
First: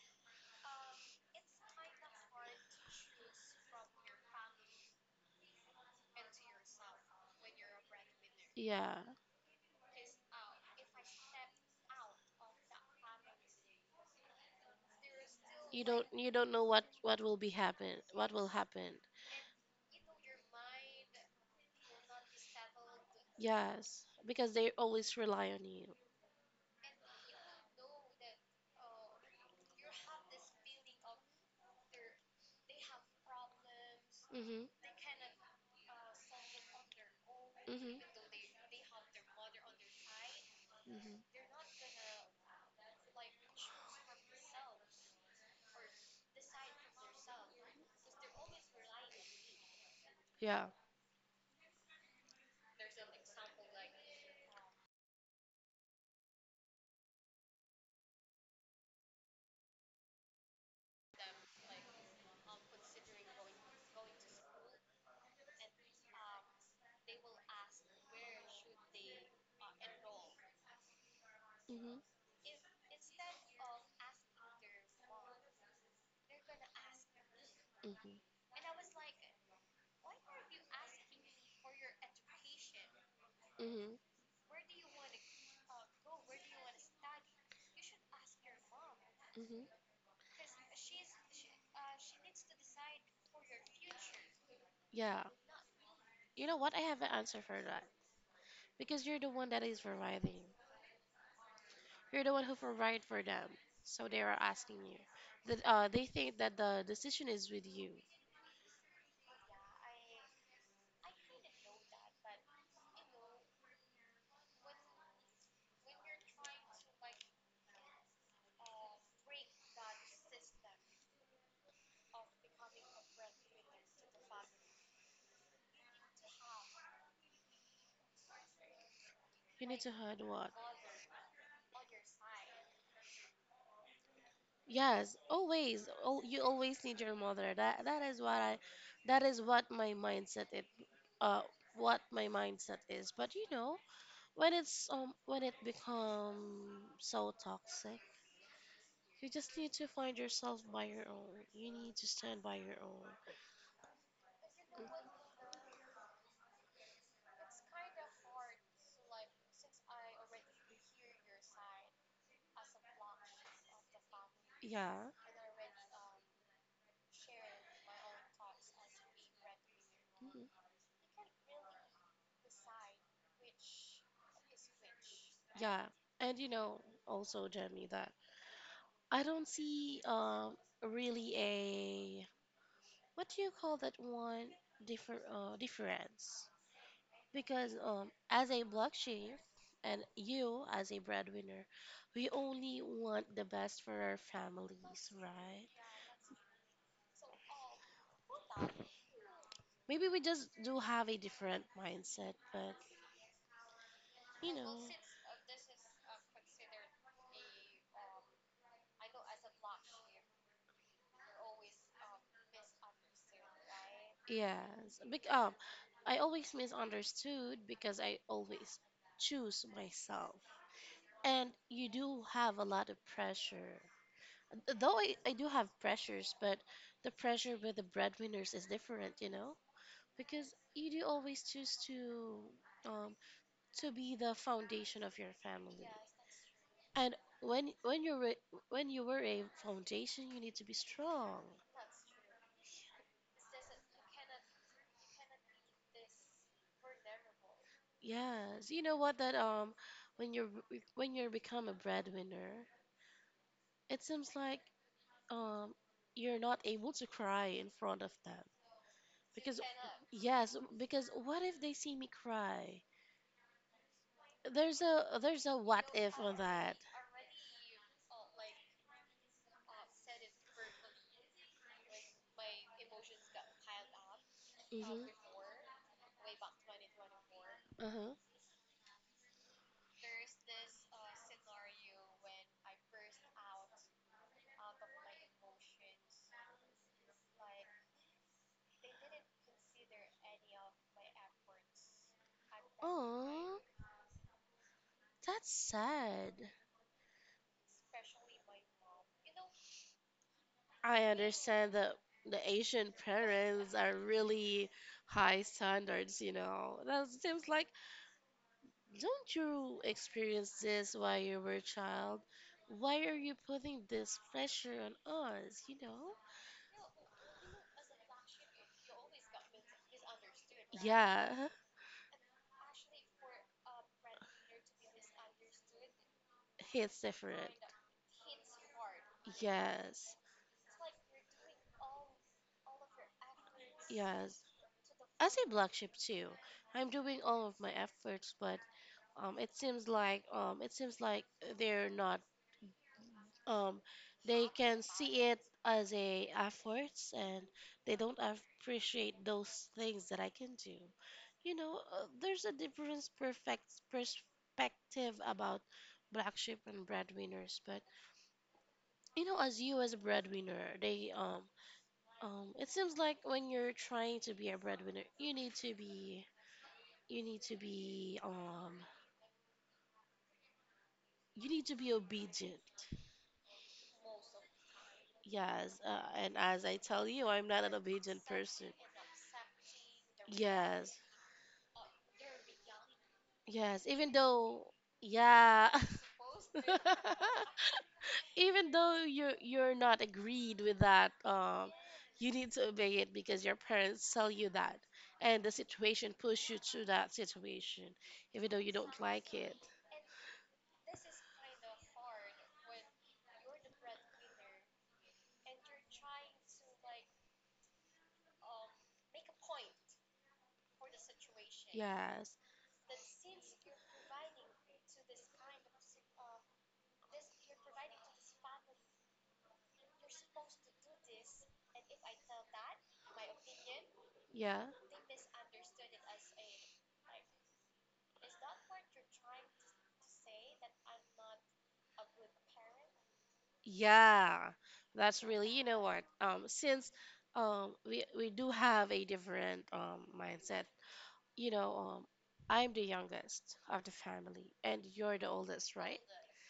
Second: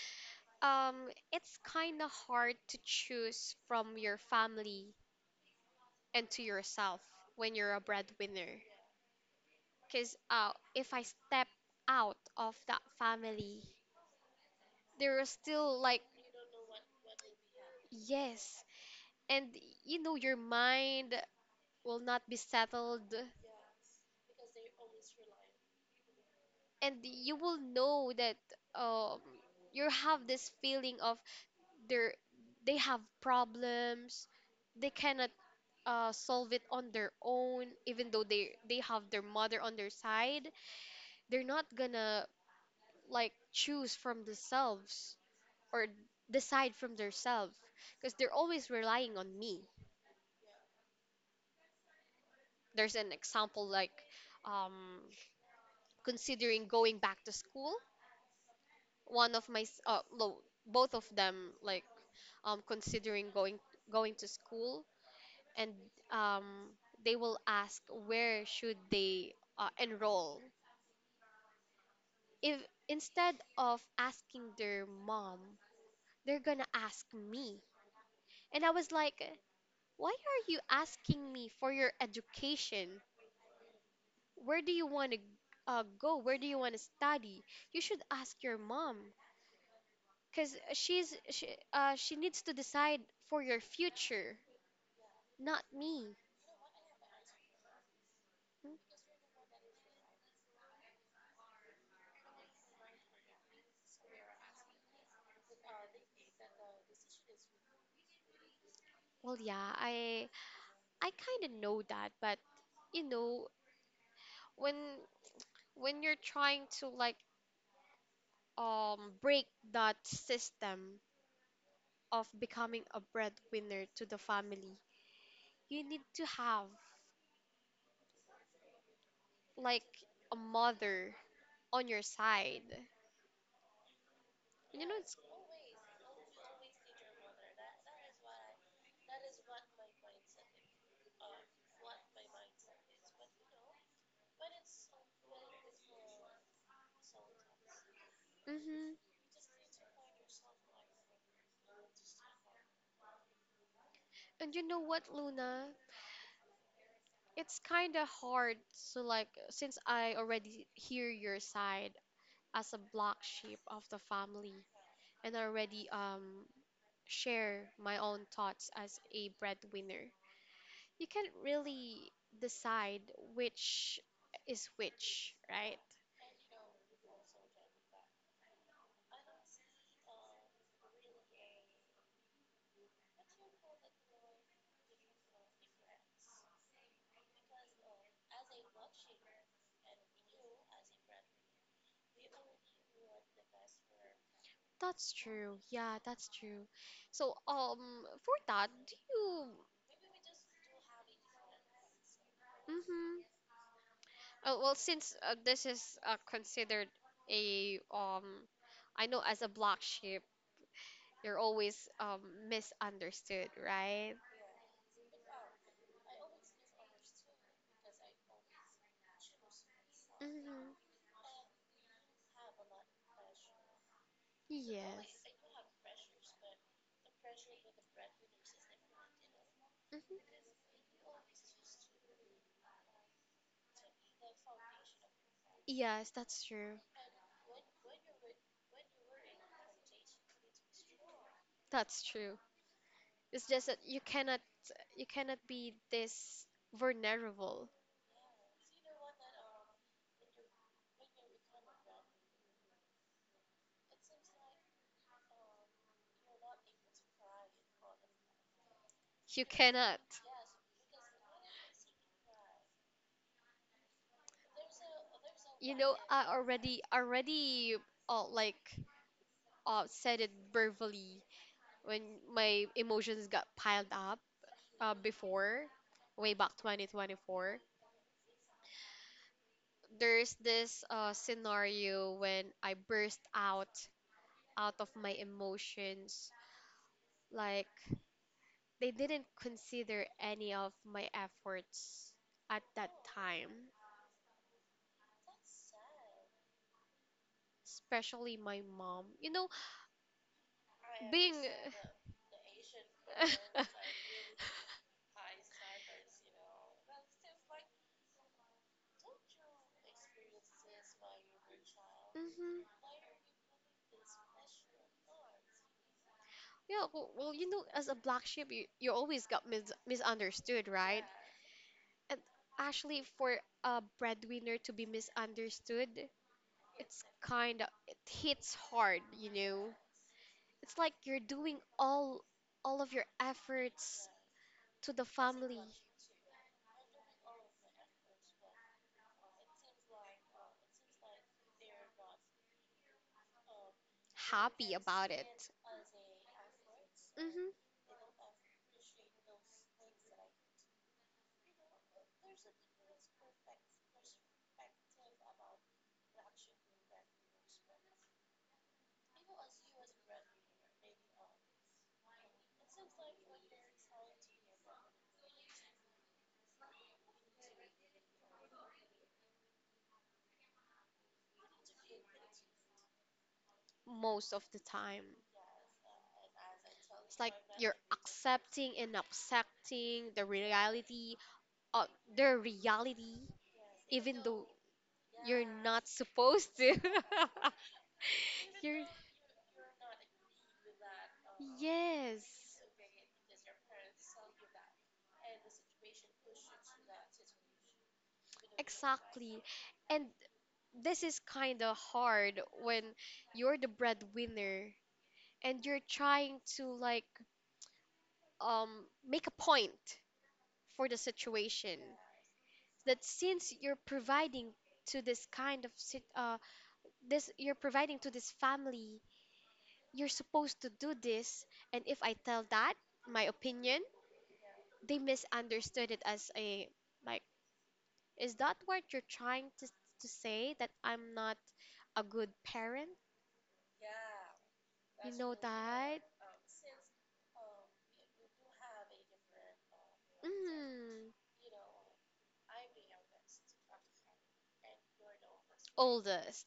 S1: Um, it's kind of hard to choose from your family and to yourself when you're a breadwinner.
S2: Yeah.
S1: Because uh, if I step out of that family, there are still
S2: You
S1: like,
S2: don't you don't know what what will be happen. What will
S1: yes.
S2: happen.
S1: And you know, your mind will not be settled.
S2: Yes, because they always rely on you.
S1: And you will know that, um, you have this feeling of there, they have problems,
S2: Mhm.
S1: they cannot uh, solve it on their own,
S2: Mhm.
S1: even though they they have their mother on their side.
S2: Mhm.
S1: They're not gonna like choose from themselves or decide from themselves, because they're always relying on me.
S2: Yeah.
S1: There's an example like, um, considering going back to school. One of my s- uh, lo- Both of them like, um, considering going going to school, and um, they will ask, where should they uh, enroll?
S2: Mhm.
S1: If instead of asking their mom, they're gonna ask me.
S2: Mhm.
S1: And I was like, why are you asking me for your education?
S2: Mhm.
S1: Where do you want to uh, go? Where do you want to study? You should ask your mom,
S2: Mhm.
S1: because she's she, uh, she needs to decide for your future,
S2: Yeah.
S1: not me.
S2: You know what? I have an answer for that.
S1: Hmm?
S2: Because you're the one that is providing. You're the one who provided for them, so they are asking you. That uh, they think that the decision is with you.
S1: Well, yeah, I I kind of know that, but you know, when when you're trying to like um break that system of becoming a breadwinner to the family, you need to have
S2: You need
S1: like
S2: to hide
S1: a
S2: what?
S1: mother on your side. You know,
S2: Yes,
S1: it's
S2: always. Oh, you always need your mother. That that is what I, that is what my mindset it uh what my mindset is. But you know when it's um when it become so toxic,
S1: mm-hmm.
S2: you just need to find yourself by your own. You need to stand by your own.
S1: And you know what, Luna? It's kind of hard to, like, since I already hear your side as a black sheep of the family,
S2: Yeah,
S1: and I already um share my own thoughts as a breadwinner,
S2: mhm.
S1: you can't really decide which is which, right?
S2: Yeah. And you know also Jamie that I don't see um really a what do you call that one differ uh, difference because um as a black sheep and you as a breadwinner, we only want the best for our families,
S1: That's true.
S2: right?
S1: Yeah, that's true. So, um, for that, do you?
S2: Maybe we just do have a different mindset, but
S1: Mm-hmm.
S2: you
S1: Oh
S2: know,
S1: well, since uh, this is uh, considered a um, I know, as a black sheep, you're always um misunderstood, right?
S2: yes. Bec um, I always misunderstood because I always choose myself,
S1: Mm-hmm.
S2: and you do have a lot of pressure. Th- Though I,
S1: Yes.
S2: I do have pressures, but the pressure with the breadwinners is different, you know?
S1: Mm-hmm.
S2: Because you do always choose to um to be the foundation of your family.
S1: Yes, that's true.
S2: And when when you're a- when you were a foundation, you need to be strong.
S1: That's true. It's just that you cannot you cannot be this vulnerable.
S2: Yes, you know what that um when you're when you become a breadwinner, it seems like um you're not able to cry in front of them
S1: You
S2: because
S1: cannot.
S2: yes, because what if they see me cry? There's a there's a
S1: You
S2: what
S1: know,
S2: if
S1: I
S2: on that.
S1: already already uh, like uh, said it verbally when my emotions got piled up uh,
S2: Mhm.
S1: before, way back twenty twenty-four.
S2: Uh huh.
S1: There's this uh, scenario when I burst out out of my emotions, like, they didn't consider any of my efforts at that
S2: Oh,
S1: time,
S2: that's sad.
S1: especially my mom. You know,
S2: I
S1: being
S2: understand that the Asian parents are really high standards. You know, that seems like don't you experience this while you were a child?
S1: Mhm.
S2: Why are you putting this pressure on us? You know.
S1: Yeah, well, well, you know, as a black sheep, you, you always got mis misunderstood, right?
S2: Yeah,
S1: And actually, for a breadwinner to be misunderstood,
S2: it's different.
S1: kind of it hits hard, you know.
S2: Yes,
S1: It's like you're doing all all of your efforts
S2: yes.
S1: to the
S2: As a
S1: family,
S2: black sheep too, I'm doing all of my efforts, but um, it seems like um, it seems like they're not um, they
S1: happy
S2: can
S1: about
S2: see it
S1: it.
S2: as a efforts and
S1: Hmm.
S2: they don't appreciate those things that I can do. You know, uh, there's a different perfect perspective about black sheep and breadwinners, but you know, as you as a breadwinner, they um um, it seems like when you're trying to be a breadwinner, you need to be you need to be um you need to be obedient.
S1: Most of the time.
S2: Yes, uh, and as I tell
S1: It's
S2: you,
S1: like
S2: I'm not an
S1: you're
S2: obedient person.
S1: accepting and accepting the
S2: Yes,
S1: reality of their reality,
S2: yes, even
S1: even though
S2: though,
S1: you're
S2: yeah,
S1: not supposed to.
S2: even
S1: You're
S2: though you're you're not agreed with that, um you need
S1: yes.
S2: to obey it because your parents tell you that and the situation push you to that situation even though you don't like
S1: Exactly.
S2: it.
S1: And this is kind of hard when you're the breadwinner and you're trying to like um make a point for the situation,
S2: Yes,
S1: that since you're providing to this kind of sit- uh this, you're providing to this family, you're supposed to do this. And if I tell that my opinion,
S2: yeah.
S1: they misunderstood it as a like, is that what you're trying to to say that I'm not a good parent?
S2: Yeah,
S1: You
S2: that's
S1: know
S2: really, you know
S1: that?
S2: what? Um, since um we we do have a different um mindset,
S1: Mm.
S2: you know, um I'm the youngest of the family and you're the oldest, right?
S1: Oldest,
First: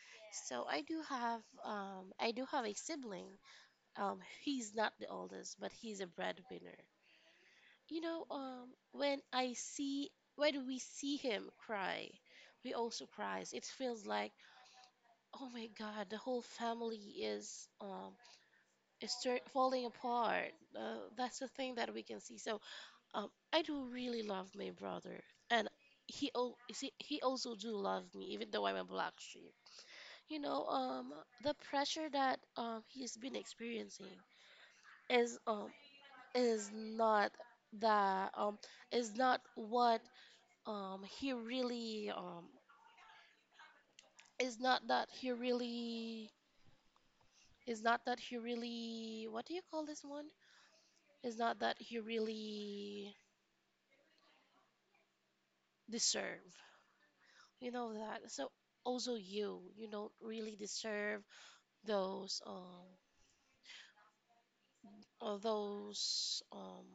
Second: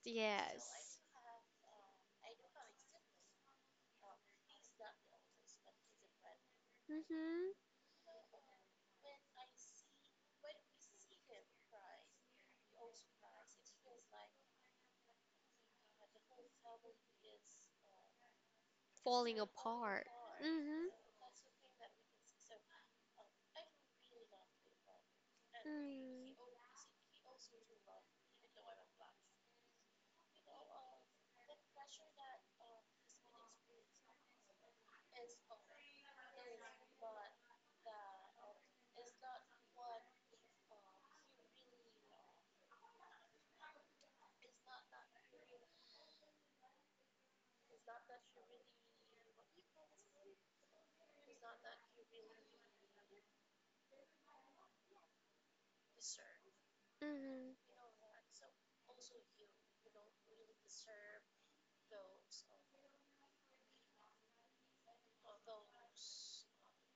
S2: So I
S1: yes.
S2: do have um I do have a sibling. Um, he's not the oldest, but he's a breadwinner.
S1: Mm-hmm.
S2: You know, um when I see when we see him cry, we also cries. It feels like, oh my God, the whole family is um it's
S1: Falling
S2: start falling
S1: apart.
S2: apart.
S1: Mm-hmm.
S2: Uh, that's the thing that we can see. So um, I do really love my brother, and he al- you see, he also do love me, even though I'm a black sheep. You know, um, the pressure that um he's been experiencing is um is not that um is not what um he really um is not that he really is not that he really what do you call this one is not that he really deserve,
S1: Mm-hmm.
S2: you know that. So also you, you don't really deserve those um or those um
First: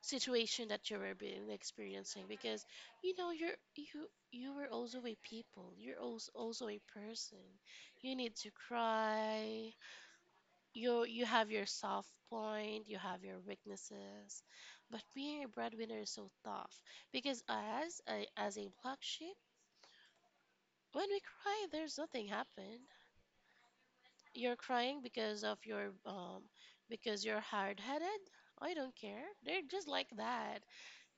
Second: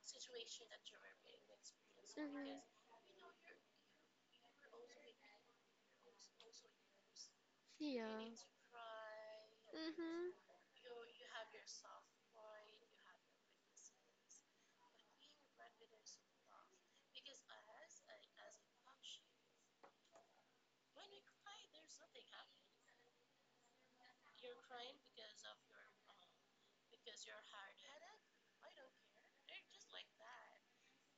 S2: situation that you were being experiencing because
S1: Mhm.
S2: you know you're you you were also a people. You're also also a person.
S1: Yeah.
S2: You need to cry.
S1: Mhm.
S2: You you have your soft point. You have your weaknesses. But being a breadwinner is so tough because as a, as a black sheep, when we cry, there's nothing happen. You're crying because of your um because you're hard-headed? I don't care. They're just like that.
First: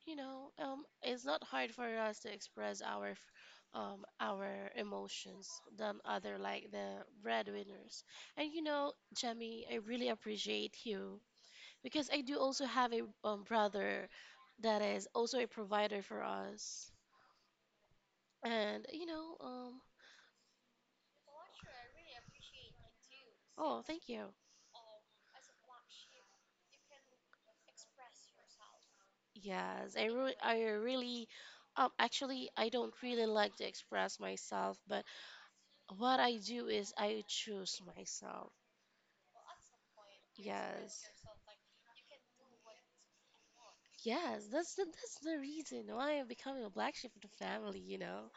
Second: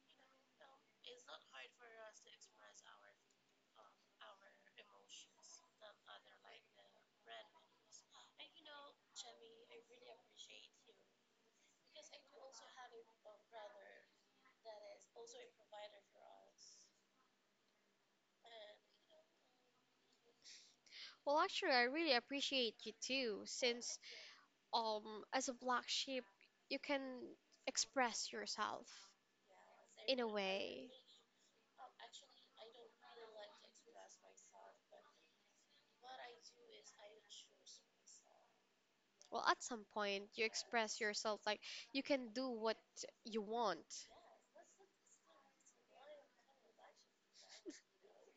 S2: You know, um it's not hard for us to express our f- um our emotions than other like the breadwinners. And you know, Jemmy, I really appreciate you because I do also have a um, brother that is also a provider for us. And you know, um
S1: Well, actually, I really appreciate you too,
S2: Oh,
S1: since
S2: thank you.
S1: um, as a black sheep, you can express yourself
S2: Yes, I
S1: in a
S2: re I
S1: way.
S2: really, um, actually, I don't really like to express myself, but what I do is I choose myself.
S1: Well, at some point, you express
S2: Yes,
S1: yourself like you can do what you want.
S2: yes, that's the that's the reason why I'm becoming a black sheep of the family, you know.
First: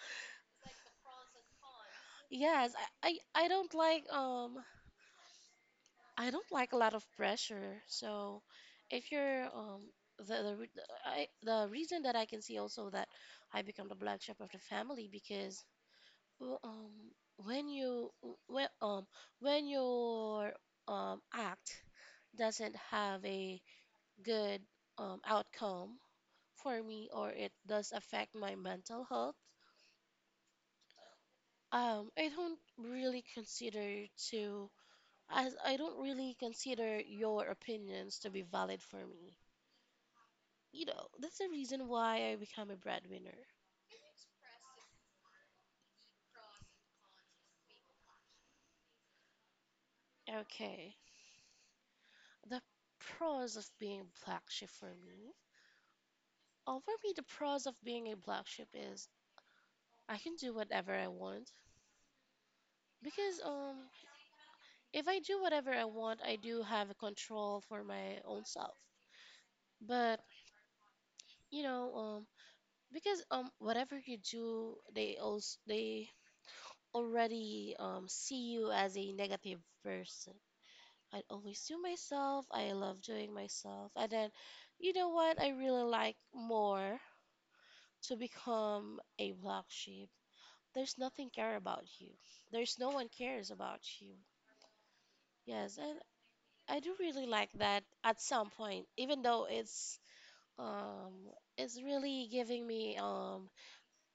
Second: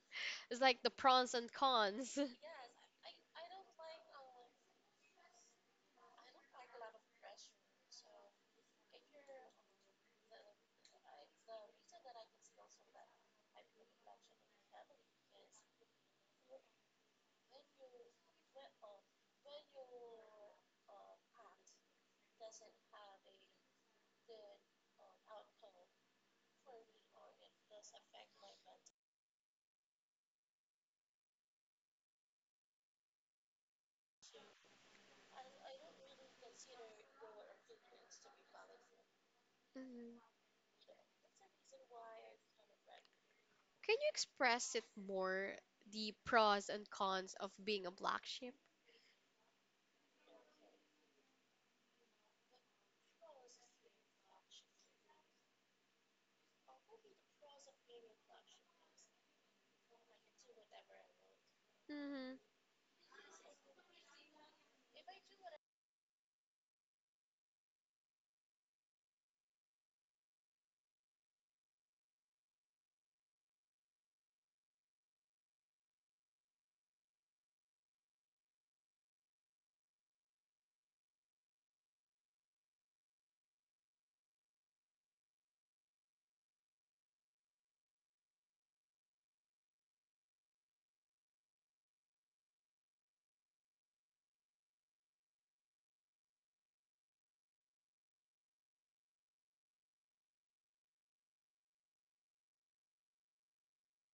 S1: It's like the pros and cons.
S2: Yes, I, I I don't like um I don't like a lot of pressure. So, if you're um the the re- I the reason that I can see also that I become the black sheep of the family because Well, um, when you when um when your um act doesn't have a good um outcome for me or it does affect my mental health, um, I don't really consider to as I don't really consider your opinions to be valid for me.
S1: Mhm.
S2: You know, that's the reason why I become a breadwinner.
S1: Can you express it more, the pros and cons of being a black sheep?
S2: Okay. The pros of being black sheep for me Uh, for me, the pros of being a black sheep is I can do whatever I want
S1: Hmm.
S2: because um, if I do whatever I want, I do have a control for my own self. But you know, um, because um, whatever you do, they also they already um, see you as a negative person. I always do myself. I love doing myself, and then you know what? I really like more to become a black sheep. There's nothing care about you. There's no one cares about you. Yes, and I do really like that at some point, even though it's um it's really giving me um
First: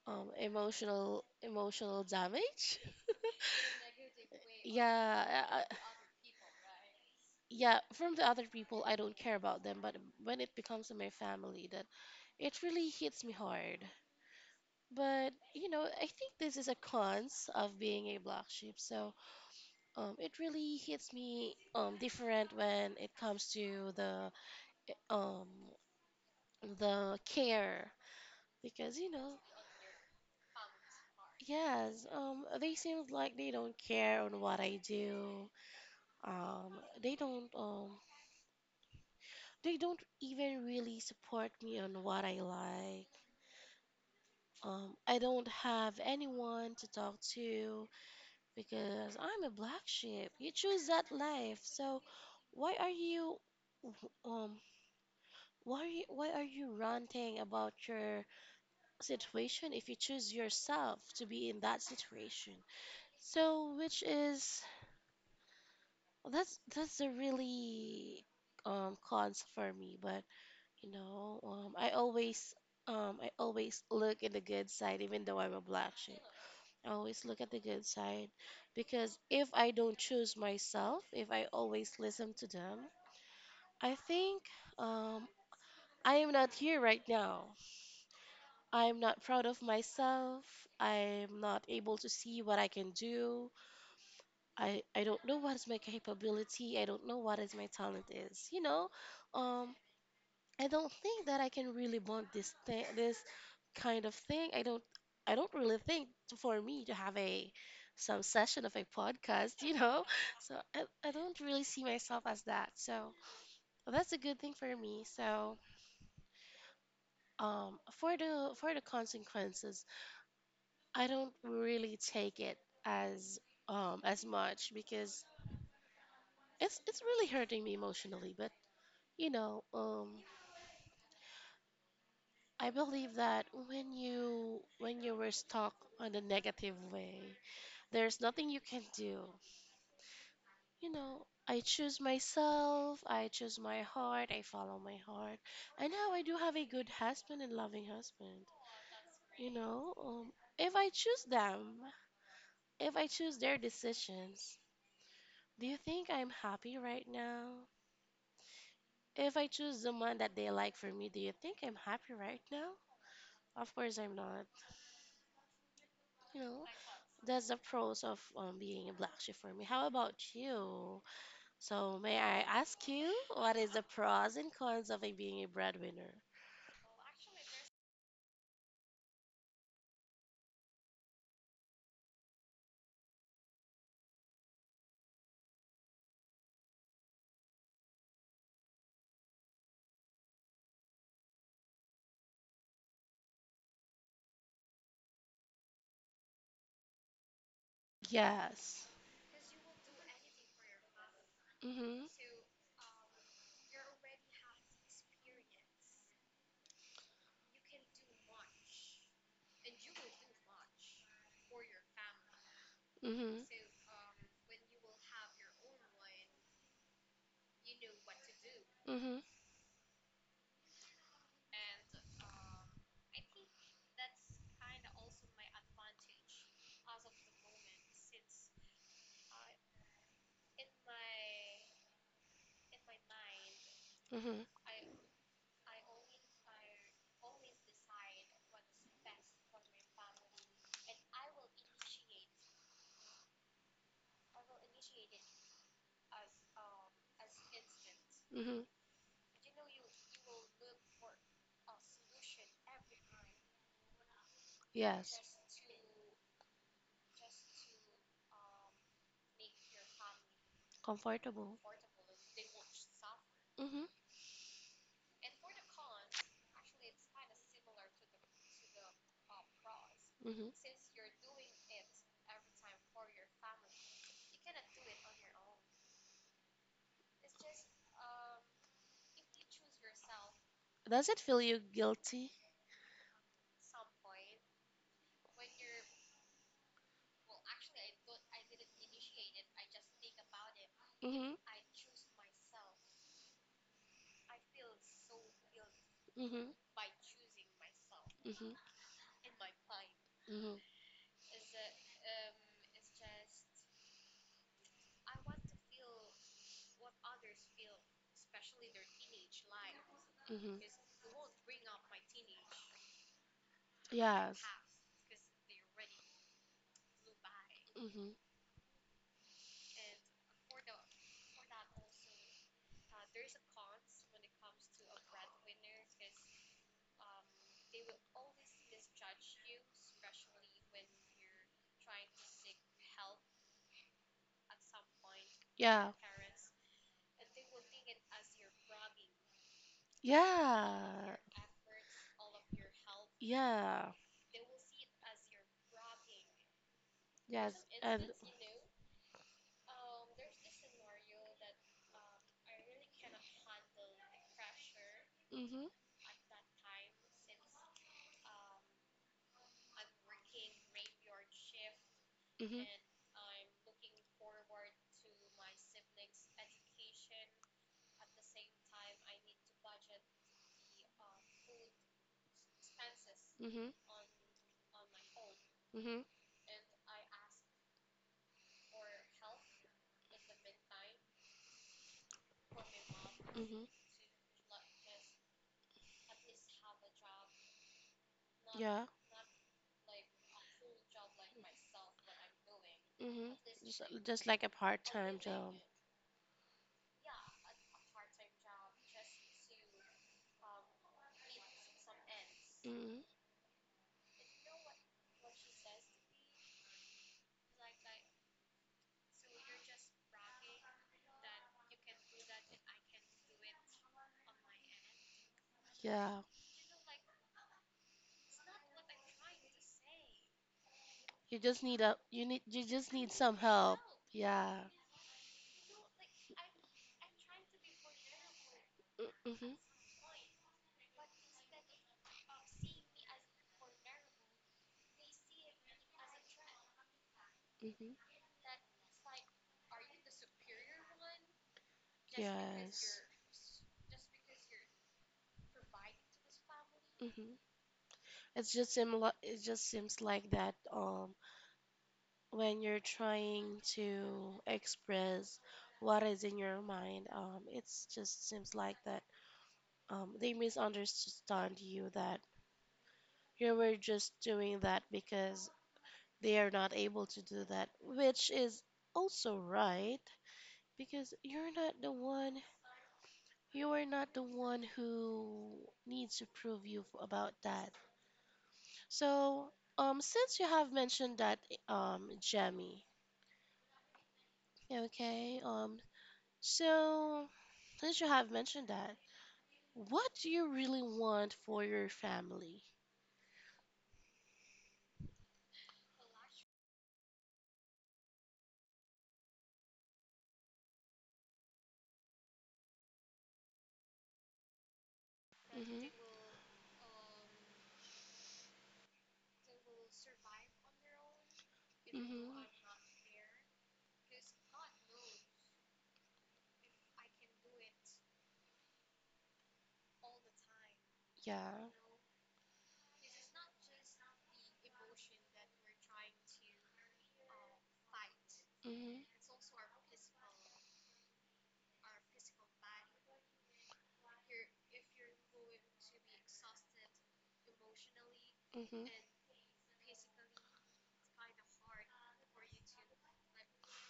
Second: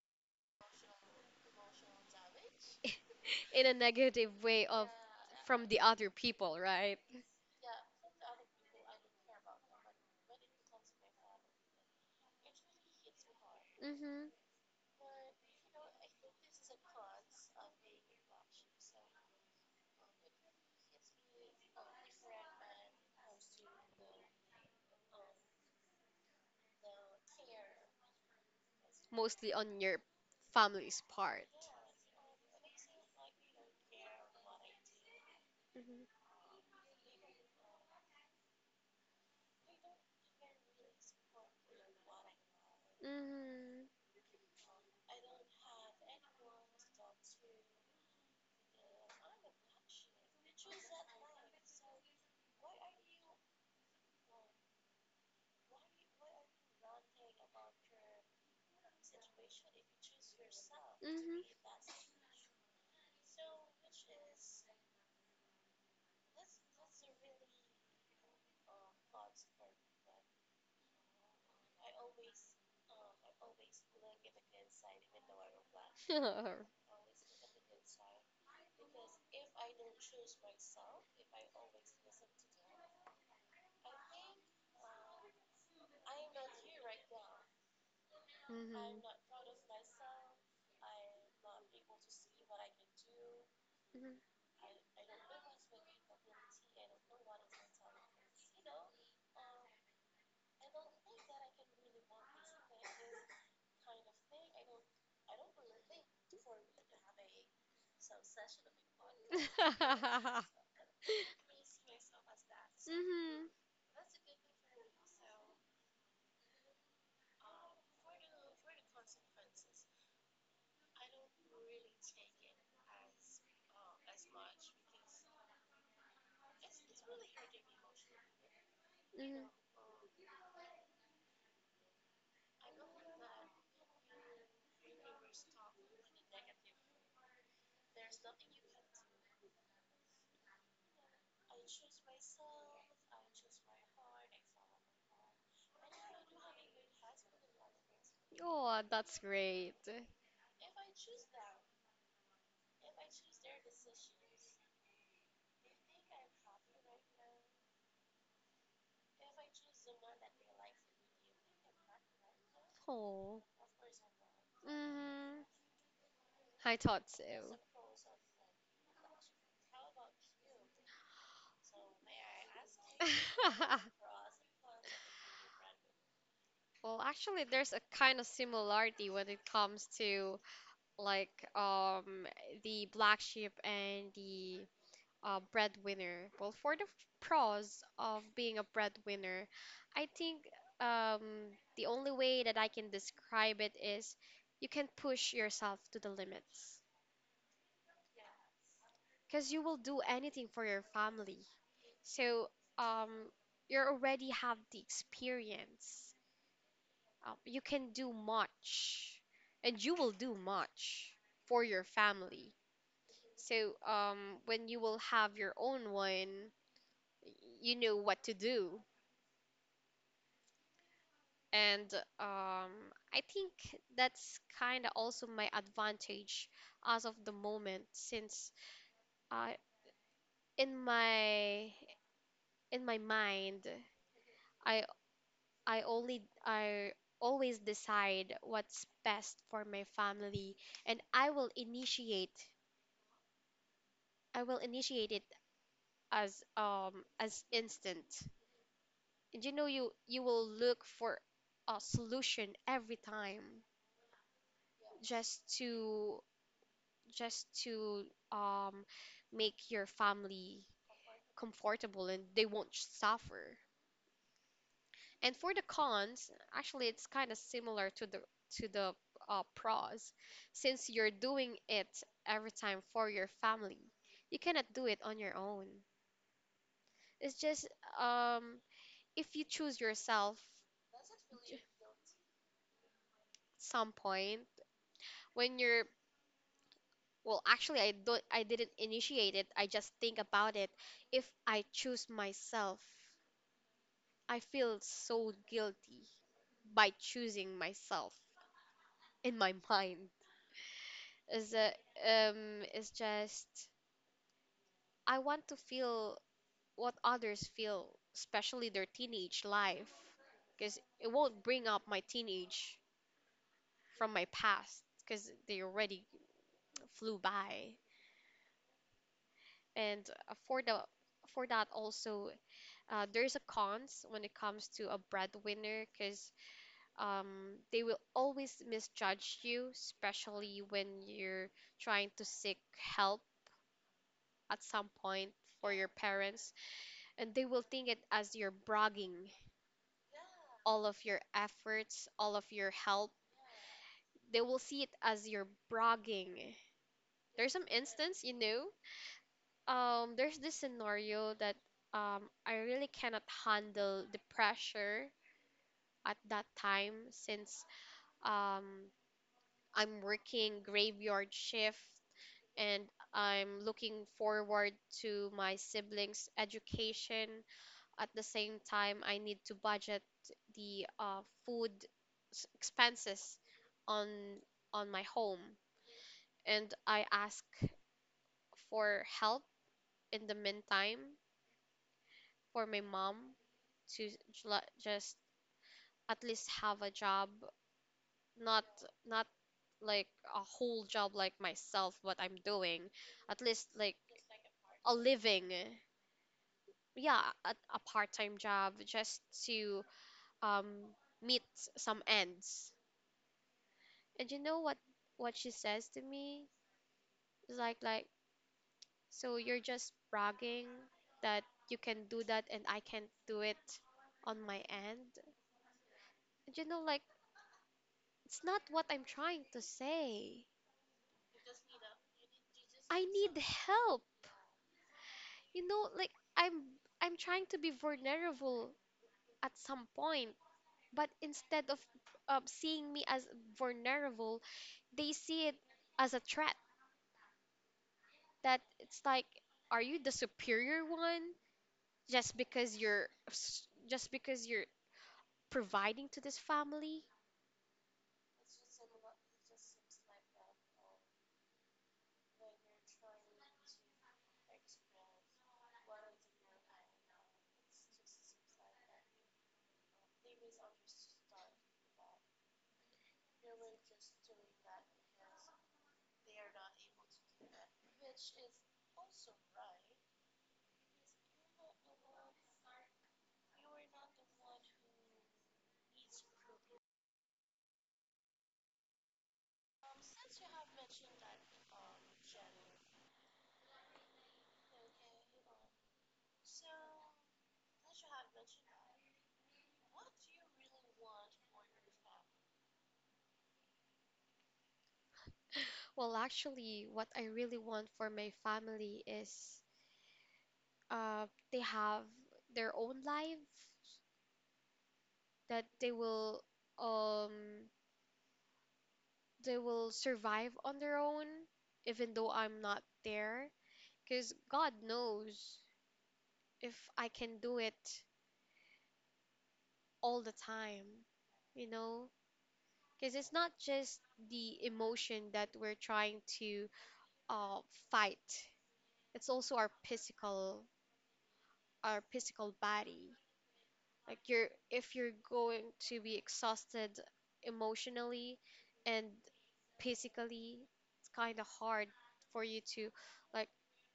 S2: um emotional emotional damage.
S1: In a negative way of
S2: Yeah, I, I-
S1: from the other people, right?
S2: yeah, from the other people I don't care about them, but when it becomes to my family that it really hits me hard.
S1: Hmm.
S2: But, you know, I think this is a cons of being a black sheep. So um, it really hits me um, different when it comes to the um, the care because you know
S1: Mostly on your family's part.
S2: yes, um, they seem like they don't care on what I do,
S1: Mm-hmm.
S2: um, they don't um, they don't even really support me on what I like,
S1: Mm-hmm.
S2: um, I don't have anyone to talk to because I'm a black sheep. You choose that life so why are you um Why, are you- why are you ranting about your situation if you choose yourself to be in that situation? So, which is that's that's a really um cons for me, but you know, um, I always um I always look at the good side, even though I'm a black
S1: Hmm.
S2: sheep. I always look at the good side because if I don't choose myself, if I always listen to them, I think um I am not here right now. I'm not proud of myself. I'm not able to see what I can do. I, I don't know what is my capability. I don't know what is my talent is. You know, um, I don't think that I can really bond this thing, this kind of thing. I don't I don't really think for me to have a some session of a
S1: Mhm.
S2: podcast. You know, so I, I don't really see myself as that. So
S1: Mhm.
S2: that's a good thing for me. So um, for the for the consequences I don't really take it as um as much because it's it's really hurting me emotionally, but you
S1: Mhm.
S2: know, um I believe that when you when you were stuck on a negative way, there's nothing you can do. You know, I choose myself, I choose my heart, I follow my heart. And now I do have a good husband and loving husband.
S1: Oh, that's
S2: You
S1: great.
S2: know, um if I choose them, if I choose their decisions, do you think I'm happy right now? If I choose the one that they like for me, do you think I'm happy right now?
S1: Oh.
S2: Of course I'm not.
S1: Mhm.
S2: You know,
S1: I thought
S2: that's
S1: so.
S2: the pros of um, being a black sheep for me. How about you? So may I ask you what is the pros and cons of a being a breadwinner?
S1: Well, actually, there's a kind of similarity when it comes to like, um the black sheep and the uh, breadwinner. Well, for the f- pros of being a breadwinner, I think um, the only way that I can describe it is you can push yourself to the limits,
S2: Yes.
S1: because you will do anything for your family.
S2: Mhm.
S1: So, um, you already have the experience. Um, you can do much, and you will do much for your family.
S2: Mhm.
S1: So um, when you will have your own one, y- you know what to do.
S2: Mhm.
S1: And um, I think that's kind of also my advantage as of the moment, since uh, in my in my mind,
S2: Mhm.
S1: I I only I always decide what's best for my family, and I will initiate I will initiate it as um as instant.
S2: Mhm.
S1: And you know, you you will look for a solution every time
S2: Yes.
S1: just to just to um, make your family
S2: Comfortable.
S1: comfortable, and they won't suffer.
S2: Mhm.
S1: And for the cons, actually, it's kind of similar to the to the uh, pros,
S2: Mhm.
S1: since you're doing it every time for your family. You cannot do it on your own. It's just, um, if you choose yourself
S2: Does it feel you guilty?
S1: some point when you're, well actually I don't I didn't initiate it, I just think about it. If
S2: Mhm.
S1: I choose myself, I feel so guilty
S2: Mhm.
S1: by choosing myself
S2: Mhm.
S1: in my mind.
S2: Mhm.
S1: Is a um it's just I want to feel what others feel, especially their teenage life,
S2: Mhm.
S1: because it won't bring up my teenage from my
S2: Yes.
S1: past, because they already flew by.
S2: Mm-hmm.
S1: And uh, for the for that also, uh, there's a cons when it comes to a breadwinner, because um, they will always misjudge you, especially when you're trying to seek help at some point for your
S2: Yeah.
S1: parents, and they will think it as you're bragging all of
S2: Yeah.
S1: your efforts, all of your help.
S2: Yeah.
S1: They will see it as you're bragging. There's
S2: Yes.
S1: some
S2: And mm-hmm.
S1: instance, you know, um, there's this scenario that um, I really cannot handle the pressure
S2: Mm-hmm.
S1: at that time, since um, I'm working graveyard shift, and I'm looking forward to my siblings' education. At the same time, I need to budget the uh, food s- expenses
S2: Mm-hmm.
S1: on on my home,
S2: Mm-hmm.
S1: and I ask for help in the meantime for my mom
S2: Mm-hmm.
S1: to j- la- just at least have a job, not
S2: Yeah.
S1: not like a whole job like myself what I'm doing,
S2: Mm-hmm.
S1: at least
S2: Just,
S1: like
S2: just like a
S1: a
S2: part-time
S1: living.
S2: job.
S1: Yeah, a, a part-time job just to um meet some ends.
S2: Mm-hmm.
S1: And you know what what she says to me. It's like like so you're just bragging that you can do that and I can't do it on my end.
S2: Yeah.
S1: And you know, like, it's not what I'm trying to say.
S2: You just need a, you need, you
S1: I
S2: just need
S1: need
S2: some help.
S1: help,
S2: Yeah.
S1: you know, like, i'm i'm trying to be vulnerable at
S2: Mm-hmm.
S1: some point, but instead of um, seeing me as vulnerable, they see it as a threat.
S2: Mm-hmm.
S1: That it's like are you the superior one just because you're
S2: Yes.
S1: s- just because you're providing to this family?
S2: Mhm. It's just sim it just seems like that um when you're trying to express what is in your mind, um it's just seems like that um they misunderstand you that you were just doing that because they are not able to do that, which is also right because you're not the one you are not the one who needs to prove you f- about that. So um since you have mentioned that um Jamie. Okay, um, so since you have mentioned that, what do you really want for your family?
S1: Well, actually, what I really want for my family is uh they have their own life, that they
S2: Mm-hmm.
S1: will um they will survive on their own even though
S2: Mm-hmm.
S1: I'm not there. Because God knows if I can do it all the time, you
S2: Yeah.
S1: know? Because it's not just the emotion that we're trying to uh, fight, it's also our
S2: Mm-hmm.
S1: physical our physical body. Like you're if you're going to be exhausted emotionally
S2: Mm-hmm.
S1: and physically, it's kind of hard for you to, like,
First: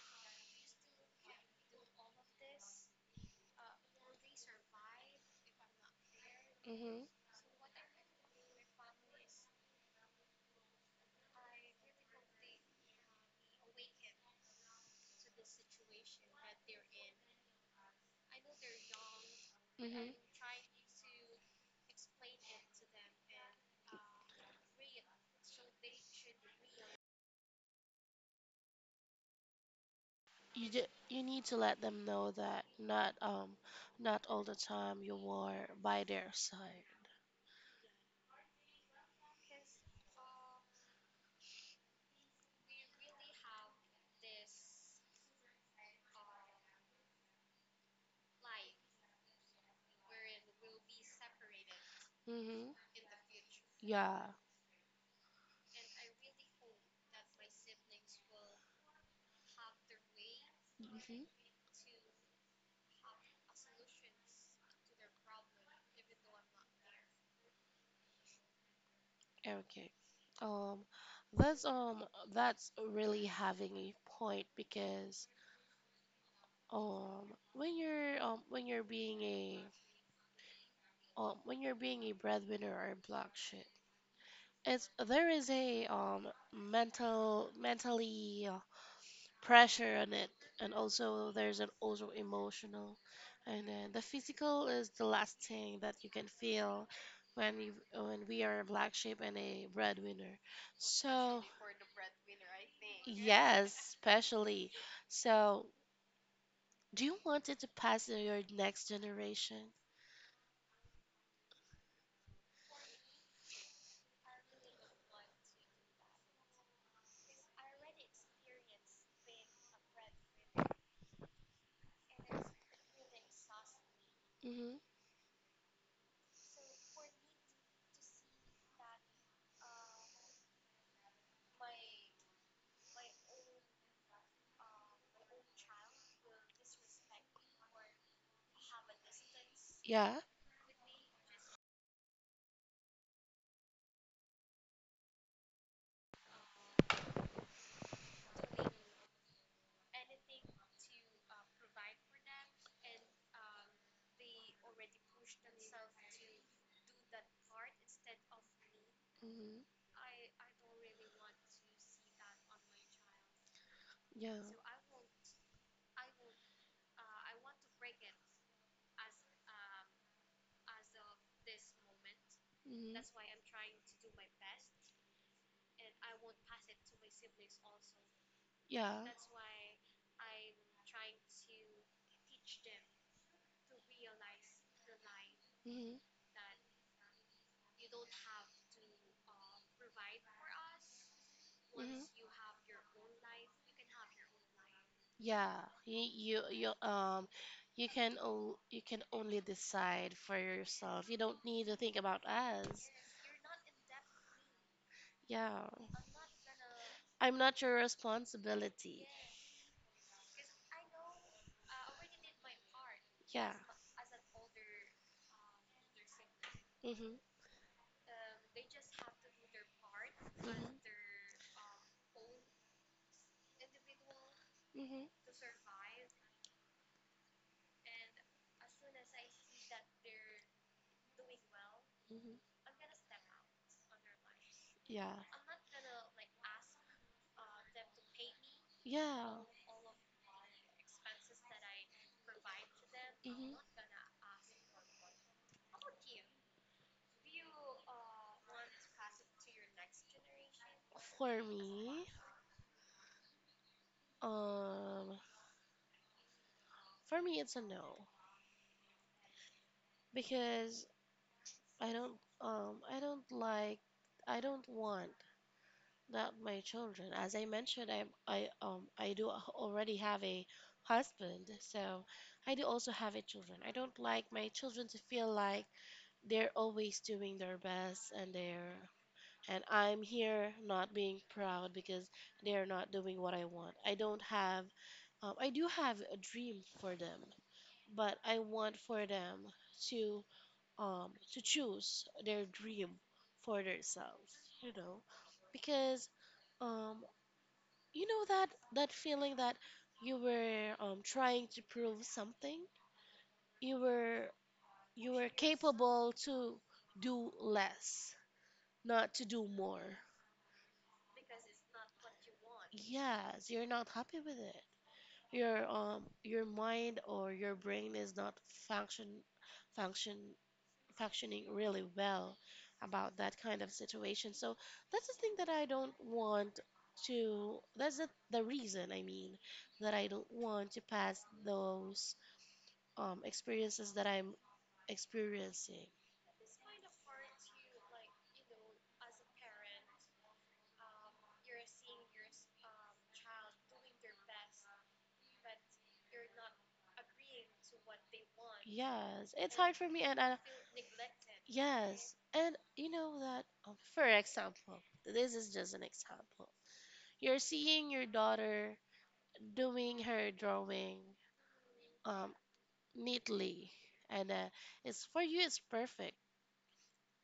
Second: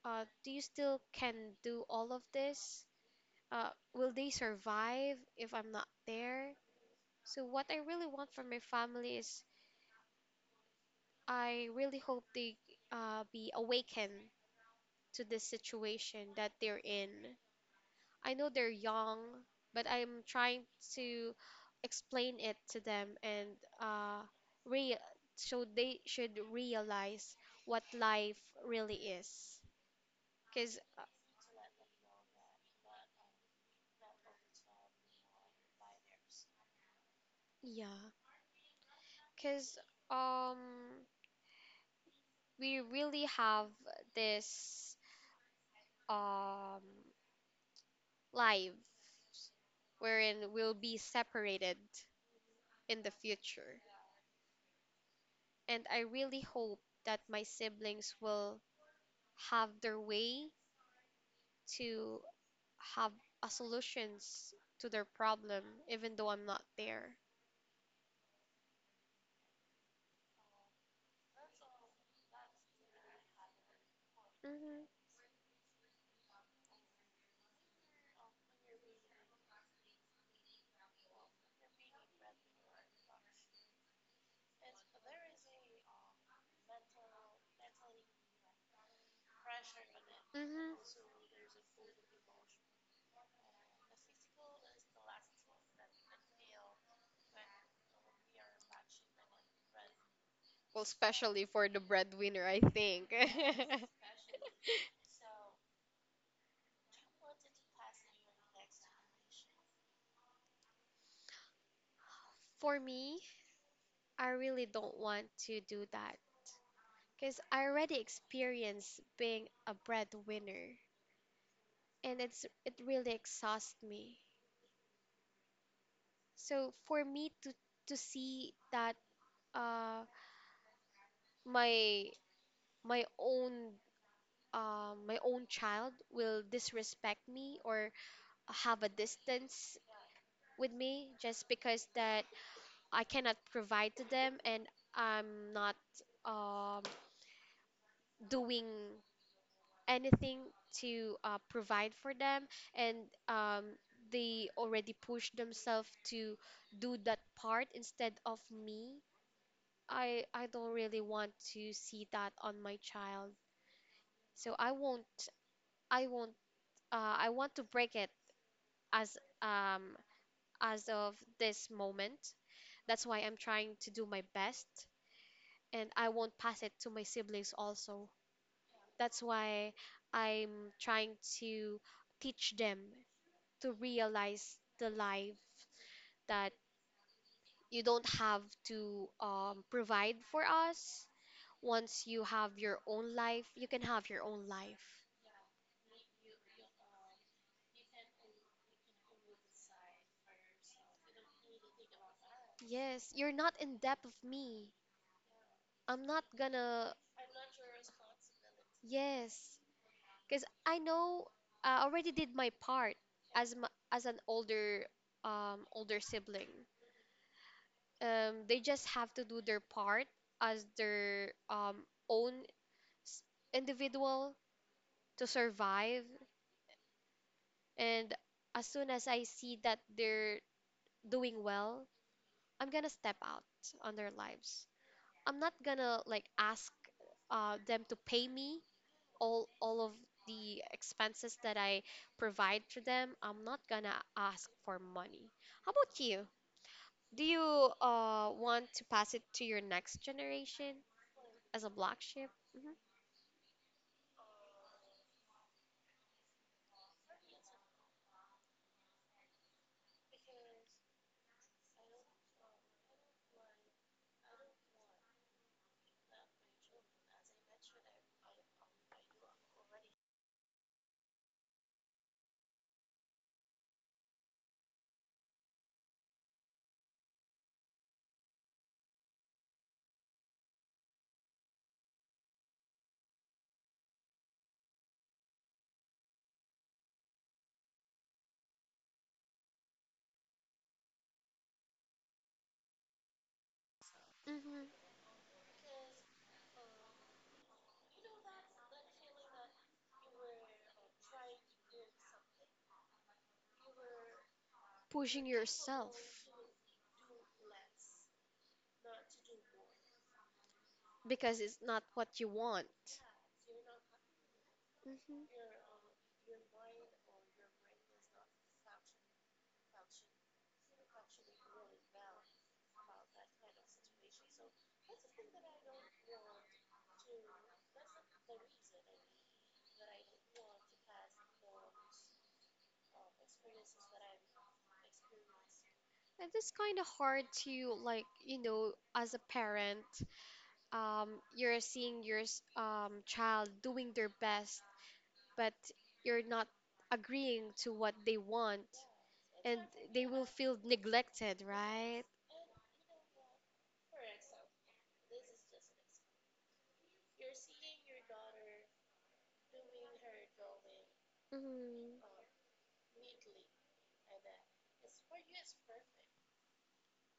S1: uh, do you still can do all of this? Uh, will they survive if I'm not there?
S2: Mm-hmm.
S1: So what I really want from my family is I really hope they uh, be awakened to this situation that they're in. I know they're young, but
S2: Mm-hmm.
S1: I'm trying to explain it to them and uh, re so they should realize what life really is.
S2: You
S1: Because,
S2: d you need to let them know that not um not all the time you were by their side.
S1: yeah, because um, we really have this, um, life wherein we'll be separated
S2: Mm-hmm.
S1: in the future.
S2: Yeah.
S1: And I really hope that my siblings will have their way
S2: Mm-hmm.
S1: to have a solutions to their problem, even though I'm not there.
S2: Okay. Um, that's um, that's really having a point
S1: hmm
S2: because um, when you're um, when you're being a um, when you're being a breadwinner or a black sheep, it's there is a um mental mentally pressure on it and
S1: hmm
S2: also there's an also emotional and then the physical is the last thing that you can feel when we when we are a black sheep and a breadwinner,
S1: Well,
S2: so
S1: especially for the breadwinner, I think.
S2: yes especially. So do you want it to pass to your next generation?
S1: For me, I really don't want to do that because I already experienced being a breadwinner and it's it really exhausts me.
S2: Hmm.
S1: So for me to to see that uh my my own, um my own child will disrespect me or have a distance
S2: Yeah.
S1: with me just because that I cannot provide to them and I'm not um doing anything to uh, provide for them, and um they already push themselves to do that part instead of me.
S2: Hmm.
S1: I I don't really want to see that on my child.
S2: Yeah.
S1: So I
S2: Hmm.
S1: won't I won't uh, I want to break it as, um as of this moment. That's why I'm trying to do my best, and I won't pass it to my siblings also.
S2: Yeah.
S1: That's why I'm trying to teach them to realize the life
S2: Hmm.
S1: that you don't have to, um, provide for us. Once you have your own life, you
S2: Hmm.
S1: can have your own life.
S2: Yeah, you you, you um you can o- you can only decide for yourself. You don't need to think about us.
S1: Yes, you're not in debt of me.
S2: Yeah.
S1: I'm not gonna.
S2: I'm not your responsibility.
S1: Yes, because I know I already did my part
S2: Yeah.
S1: as m as an older, um older sibling.
S2: Mhm.
S1: Um, they just have to do their part
S2: Mhm.
S1: as their um own individual
S2: Mhm.
S1: to survive. And as soon as I see that they're doing well,
S2: Mhm.
S1: I'm gonna step out on their lives.
S2: Yeah.
S1: I'm not gonna like ask uh, them to pay me
S2: Yeah.
S1: all all of the expenses that I provide to them. I'm
S2: Mhm.
S1: not gonna ask for money. How about you? Do you uh want to pass it to your next generation
S2: For
S1: as a black
S2: me,
S1: sheep? hmm
S2: um for me it's a no, because I don't um I don't like I don't want that my children, as I mentioned, I I um I do a- already have a husband, so I do also have a children. I don't like my children to feel like they're always doing their best and they're and I'm here not being proud because they're not doing what I want. I don't have um, I do have a dream for them, but I want for them to um, to choose their dream for themselves, you
S1: hmm
S2: know, because um, you know that that feeling that you were um, trying to prove something, you were you were
S1: Pushing yourself
S2: capable to do less, not to do more.
S1: because it's not what you want.
S2: Yes, you're not happy with it. Your
S1: Mhm.
S2: um your mind or your brain is not function function functioning really well about that kind of situation. So that's the thing that I don't want to that's the, the reason I mean that I don't want to pass those um, experiences that I'm experiencing.
S1: It's kind of hard to, like, you know, as a parent, um, you're seeing your s- um, child doing their best, but you're not agreeing to what they want,
S2: Yes, it's
S1: and
S2: hard for me
S1: they
S2: and
S1: will
S2: I.
S1: feel neglected, right?
S2: Yes, and you know that, um, for example, this is just an example. You're seeing your daughter doing her drawing,
S1: Mm-hmm.
S2: um, neatly and uh, it's for you it's perfect.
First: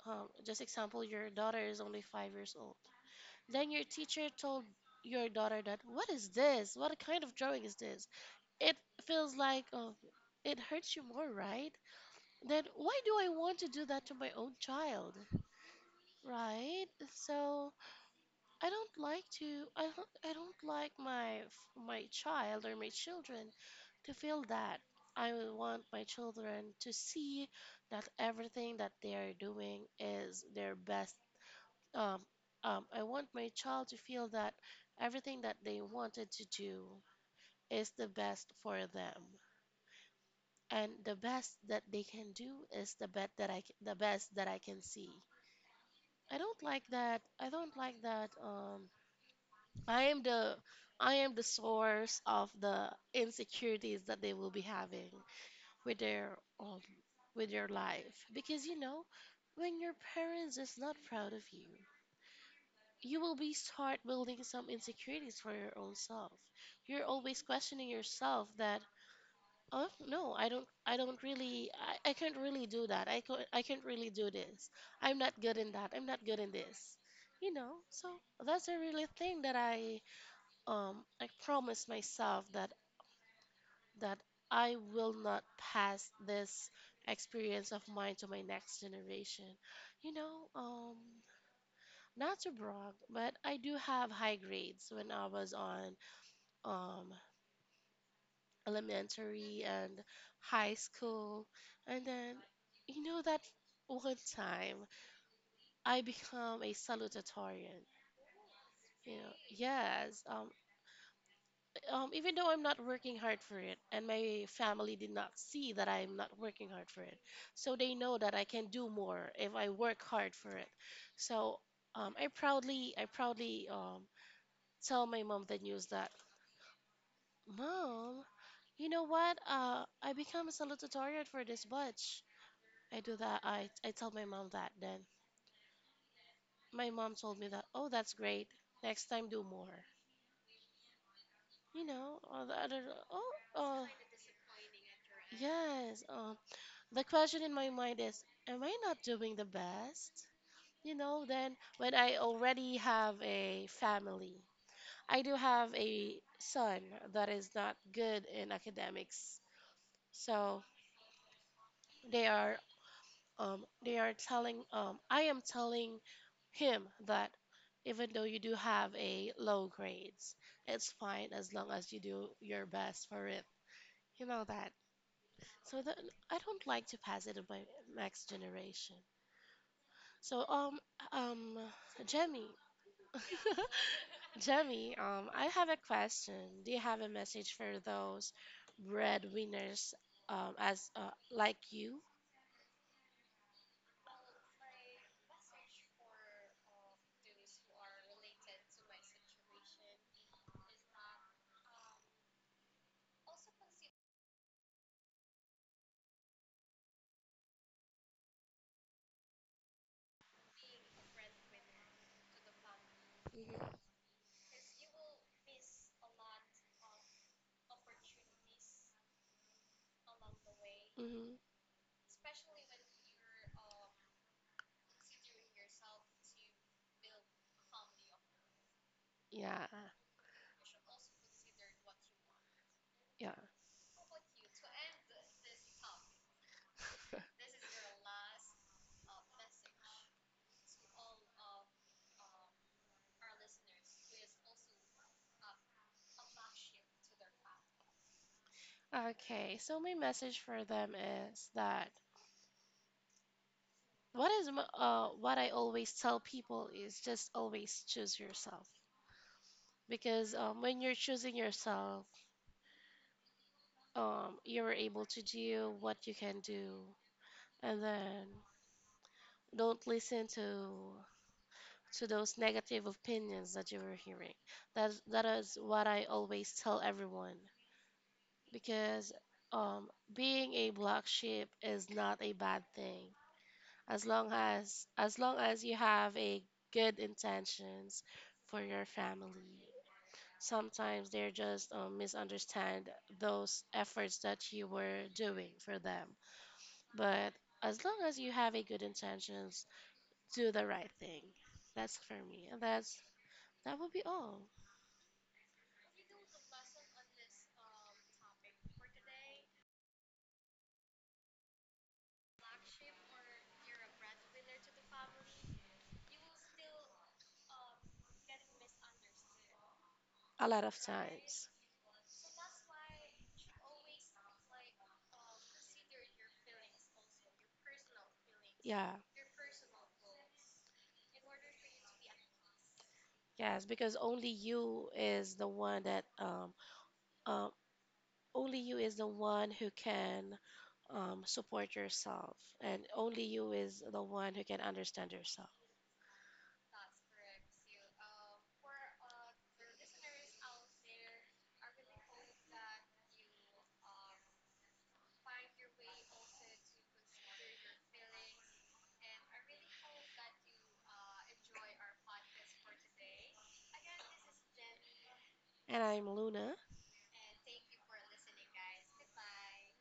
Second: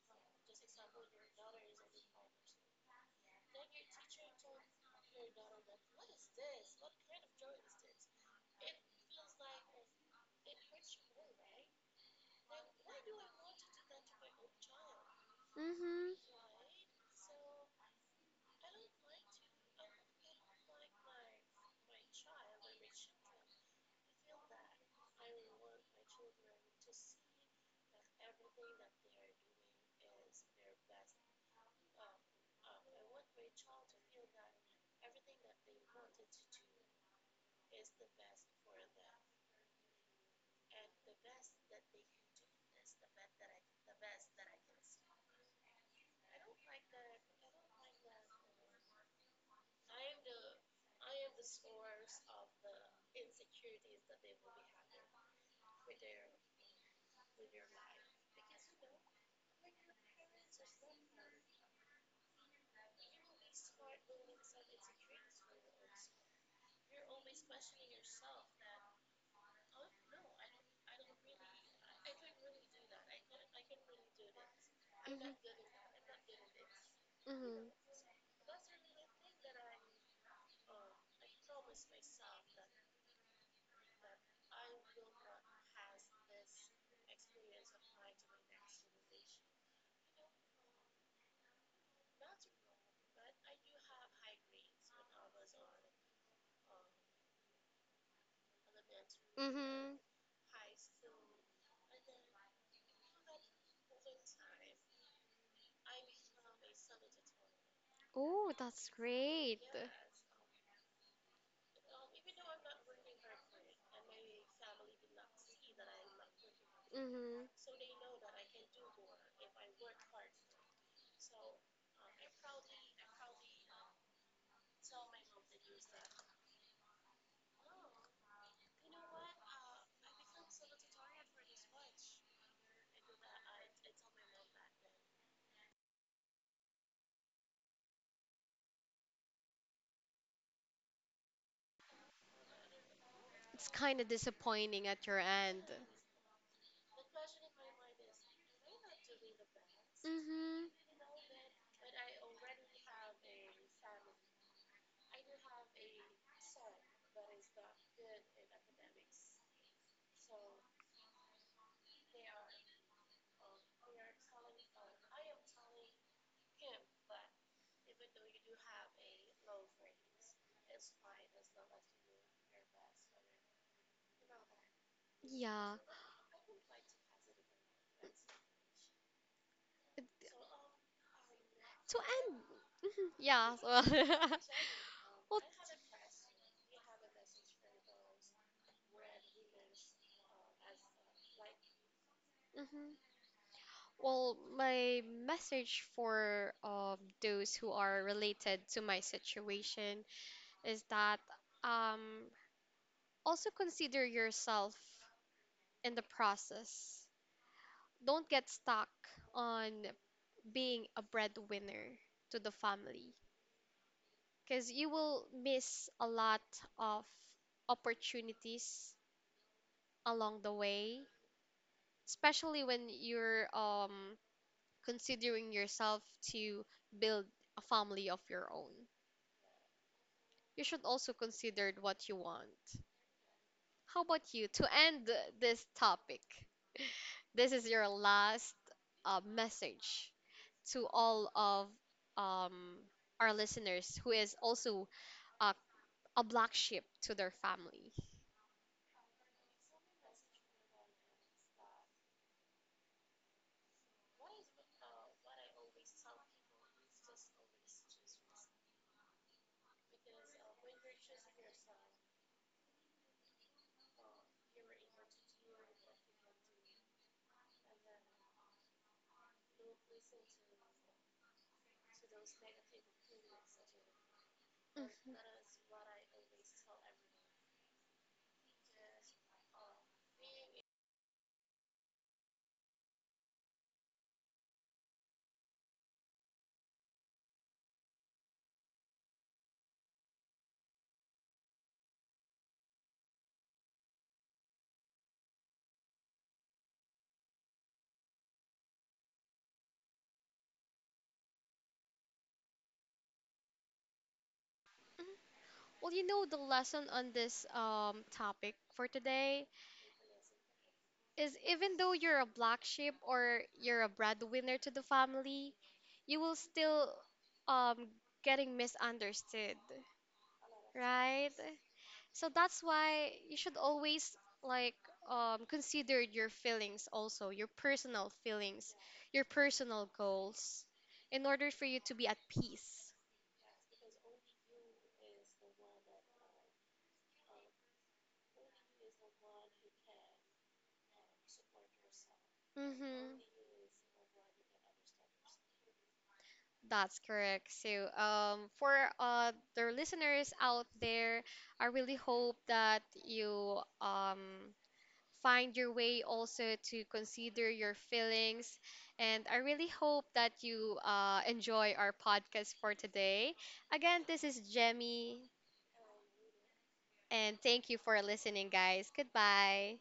S2: um, Just example, your daughter is only five years old, then your teacher told your daughter that what is this, what kind of drawing is this? It feels like, oh, it hurts you more, right? Then why do I want to do that to my own child,
S1: Mm-hmm.
S2: right? So I don't like to I don't, I don't like my my child or my children to feel that. I would want my children to see that everything that they are doing is their best. Um, um, I want my child to feel that everything that they wanted to do is the best for them, and the best that they can do is the bet that I c- the best that I can see. I don't like that. I don't like that. Um, I am the I am the source of the insecurities that they will be having with their um, with their life, because you know when your parents is not proud of you, you will be start building some insecurities for your own self. You're always questioning yourself that, oh no, i don't I don't really, i, I can't really do that, I, can't, I can't really do this. I'm not good in that, I'm not good in this, you
S1: Mm-hmm.
S2: know. So that's a really thing that i um, I promised myself that that I will not pass this experience of mine to my next generation. You know, um, not to brag, but I do have high grades when I was on um, elementary
S1: Mm-hmm.
S2: and high school, and then you know that one time I become a salutatorian.
S1: Oh, that's
S2: You know,
S1: great.
S2: yes, um, um, even though I'm not working hard for it, and my family did not see that I'm not working hard for it,
S1: Mm-hmm.
S2: so they know that I can do more if I work hard for it. So um, I proudly, I proudly um, tell my mom the news that, Mom, you know what? Uh, I become a salutatorian for this batch. I do that. I I tell my mom that. Then my mom told me that, Oh, that's great. Next time, do more. You know, all the other. Oh,
S1: It's
S2: uh,
S1: kind of disappointing at your end.
S2: yes. Um, the question in my mind is, am I not doing the best?
S1: Mhm.
S2: You know, then when I already have a family, I do have a son that is not good in academics. So they are um they are telling um I am telling him that, even though you do have a low grades, it's fine as long as you do your best for it, you know that.
S1: Yeah.
S2: So that I don't like to pass it on my next generation. So, um, um,
S1: So and
S2: Jemmy,
S1: mhm, yeah. So,
S2: Jemmy, um,
S1: well,
S2: I have a question. Do you have a message for those breadwinners, um, as uh, like you?
S1: mhm. Well, my message for um those who are related to my situation is that, um also consider yourself in the process. Don't get stuck on being a breadwinner to the family,
S2: Mhm.
S1: because you will miss a lot of opportunities along the way,
S2: Hmm.
S1: especially when you're um considering yourself to build a family of your own.
S2: Yeah,
S1: You should also consider what you want.
S2: yeah.
S1: How about you? To end this topic, this is your last uh, message to all of, um, our listeners who is also uh, a black sheep to their family.
S2: Okay, so my message for them is that what is m- uh what I always tell people is just always choose yourself, because um, when you're choosing yourself, um, you're able to do what you can do, and then don't listen to to those negative opinions that you were hearing. That that
S1: Mhm.
S2: is what I always tell everyone, because um, being a black sheep is not a bad thing as long as as long as you have a good intentions for your family. Sometimes they're just um, misunderstand those efforts that you were doing for them, but as long as you have a good intentions, do the right thing. That's for me. And that's that would be all.
S1: Mhm. Well, you know, the lesson on this, um, topic for today is even though you're a black sheep or you're a breadwinner to the family, you will still, um, getting misunderstood,
S2: A lot of
S1: right?
S2: times.
S1: So that's why you should always like, um, consider your feelings also, your personal feelings,
S2: Yeah.
S1: your personal goals, in order for you to be at peace.
S2: Yes, because only you is the one that um um only you is the one who can um support yourself, and only
S1: Mm-hmm.
S2: you is the one who can understand yourself.
S1: That's correct. So, um, for uh, the listeners out there, I really hope that you, um, find your way also to consider your feelings. And I really hope that you uh, enjoy our podcast for today. Again, this is Jemmy,
S2: And I'm Luna.
S1: and thank you for listening, guys. Goodbye.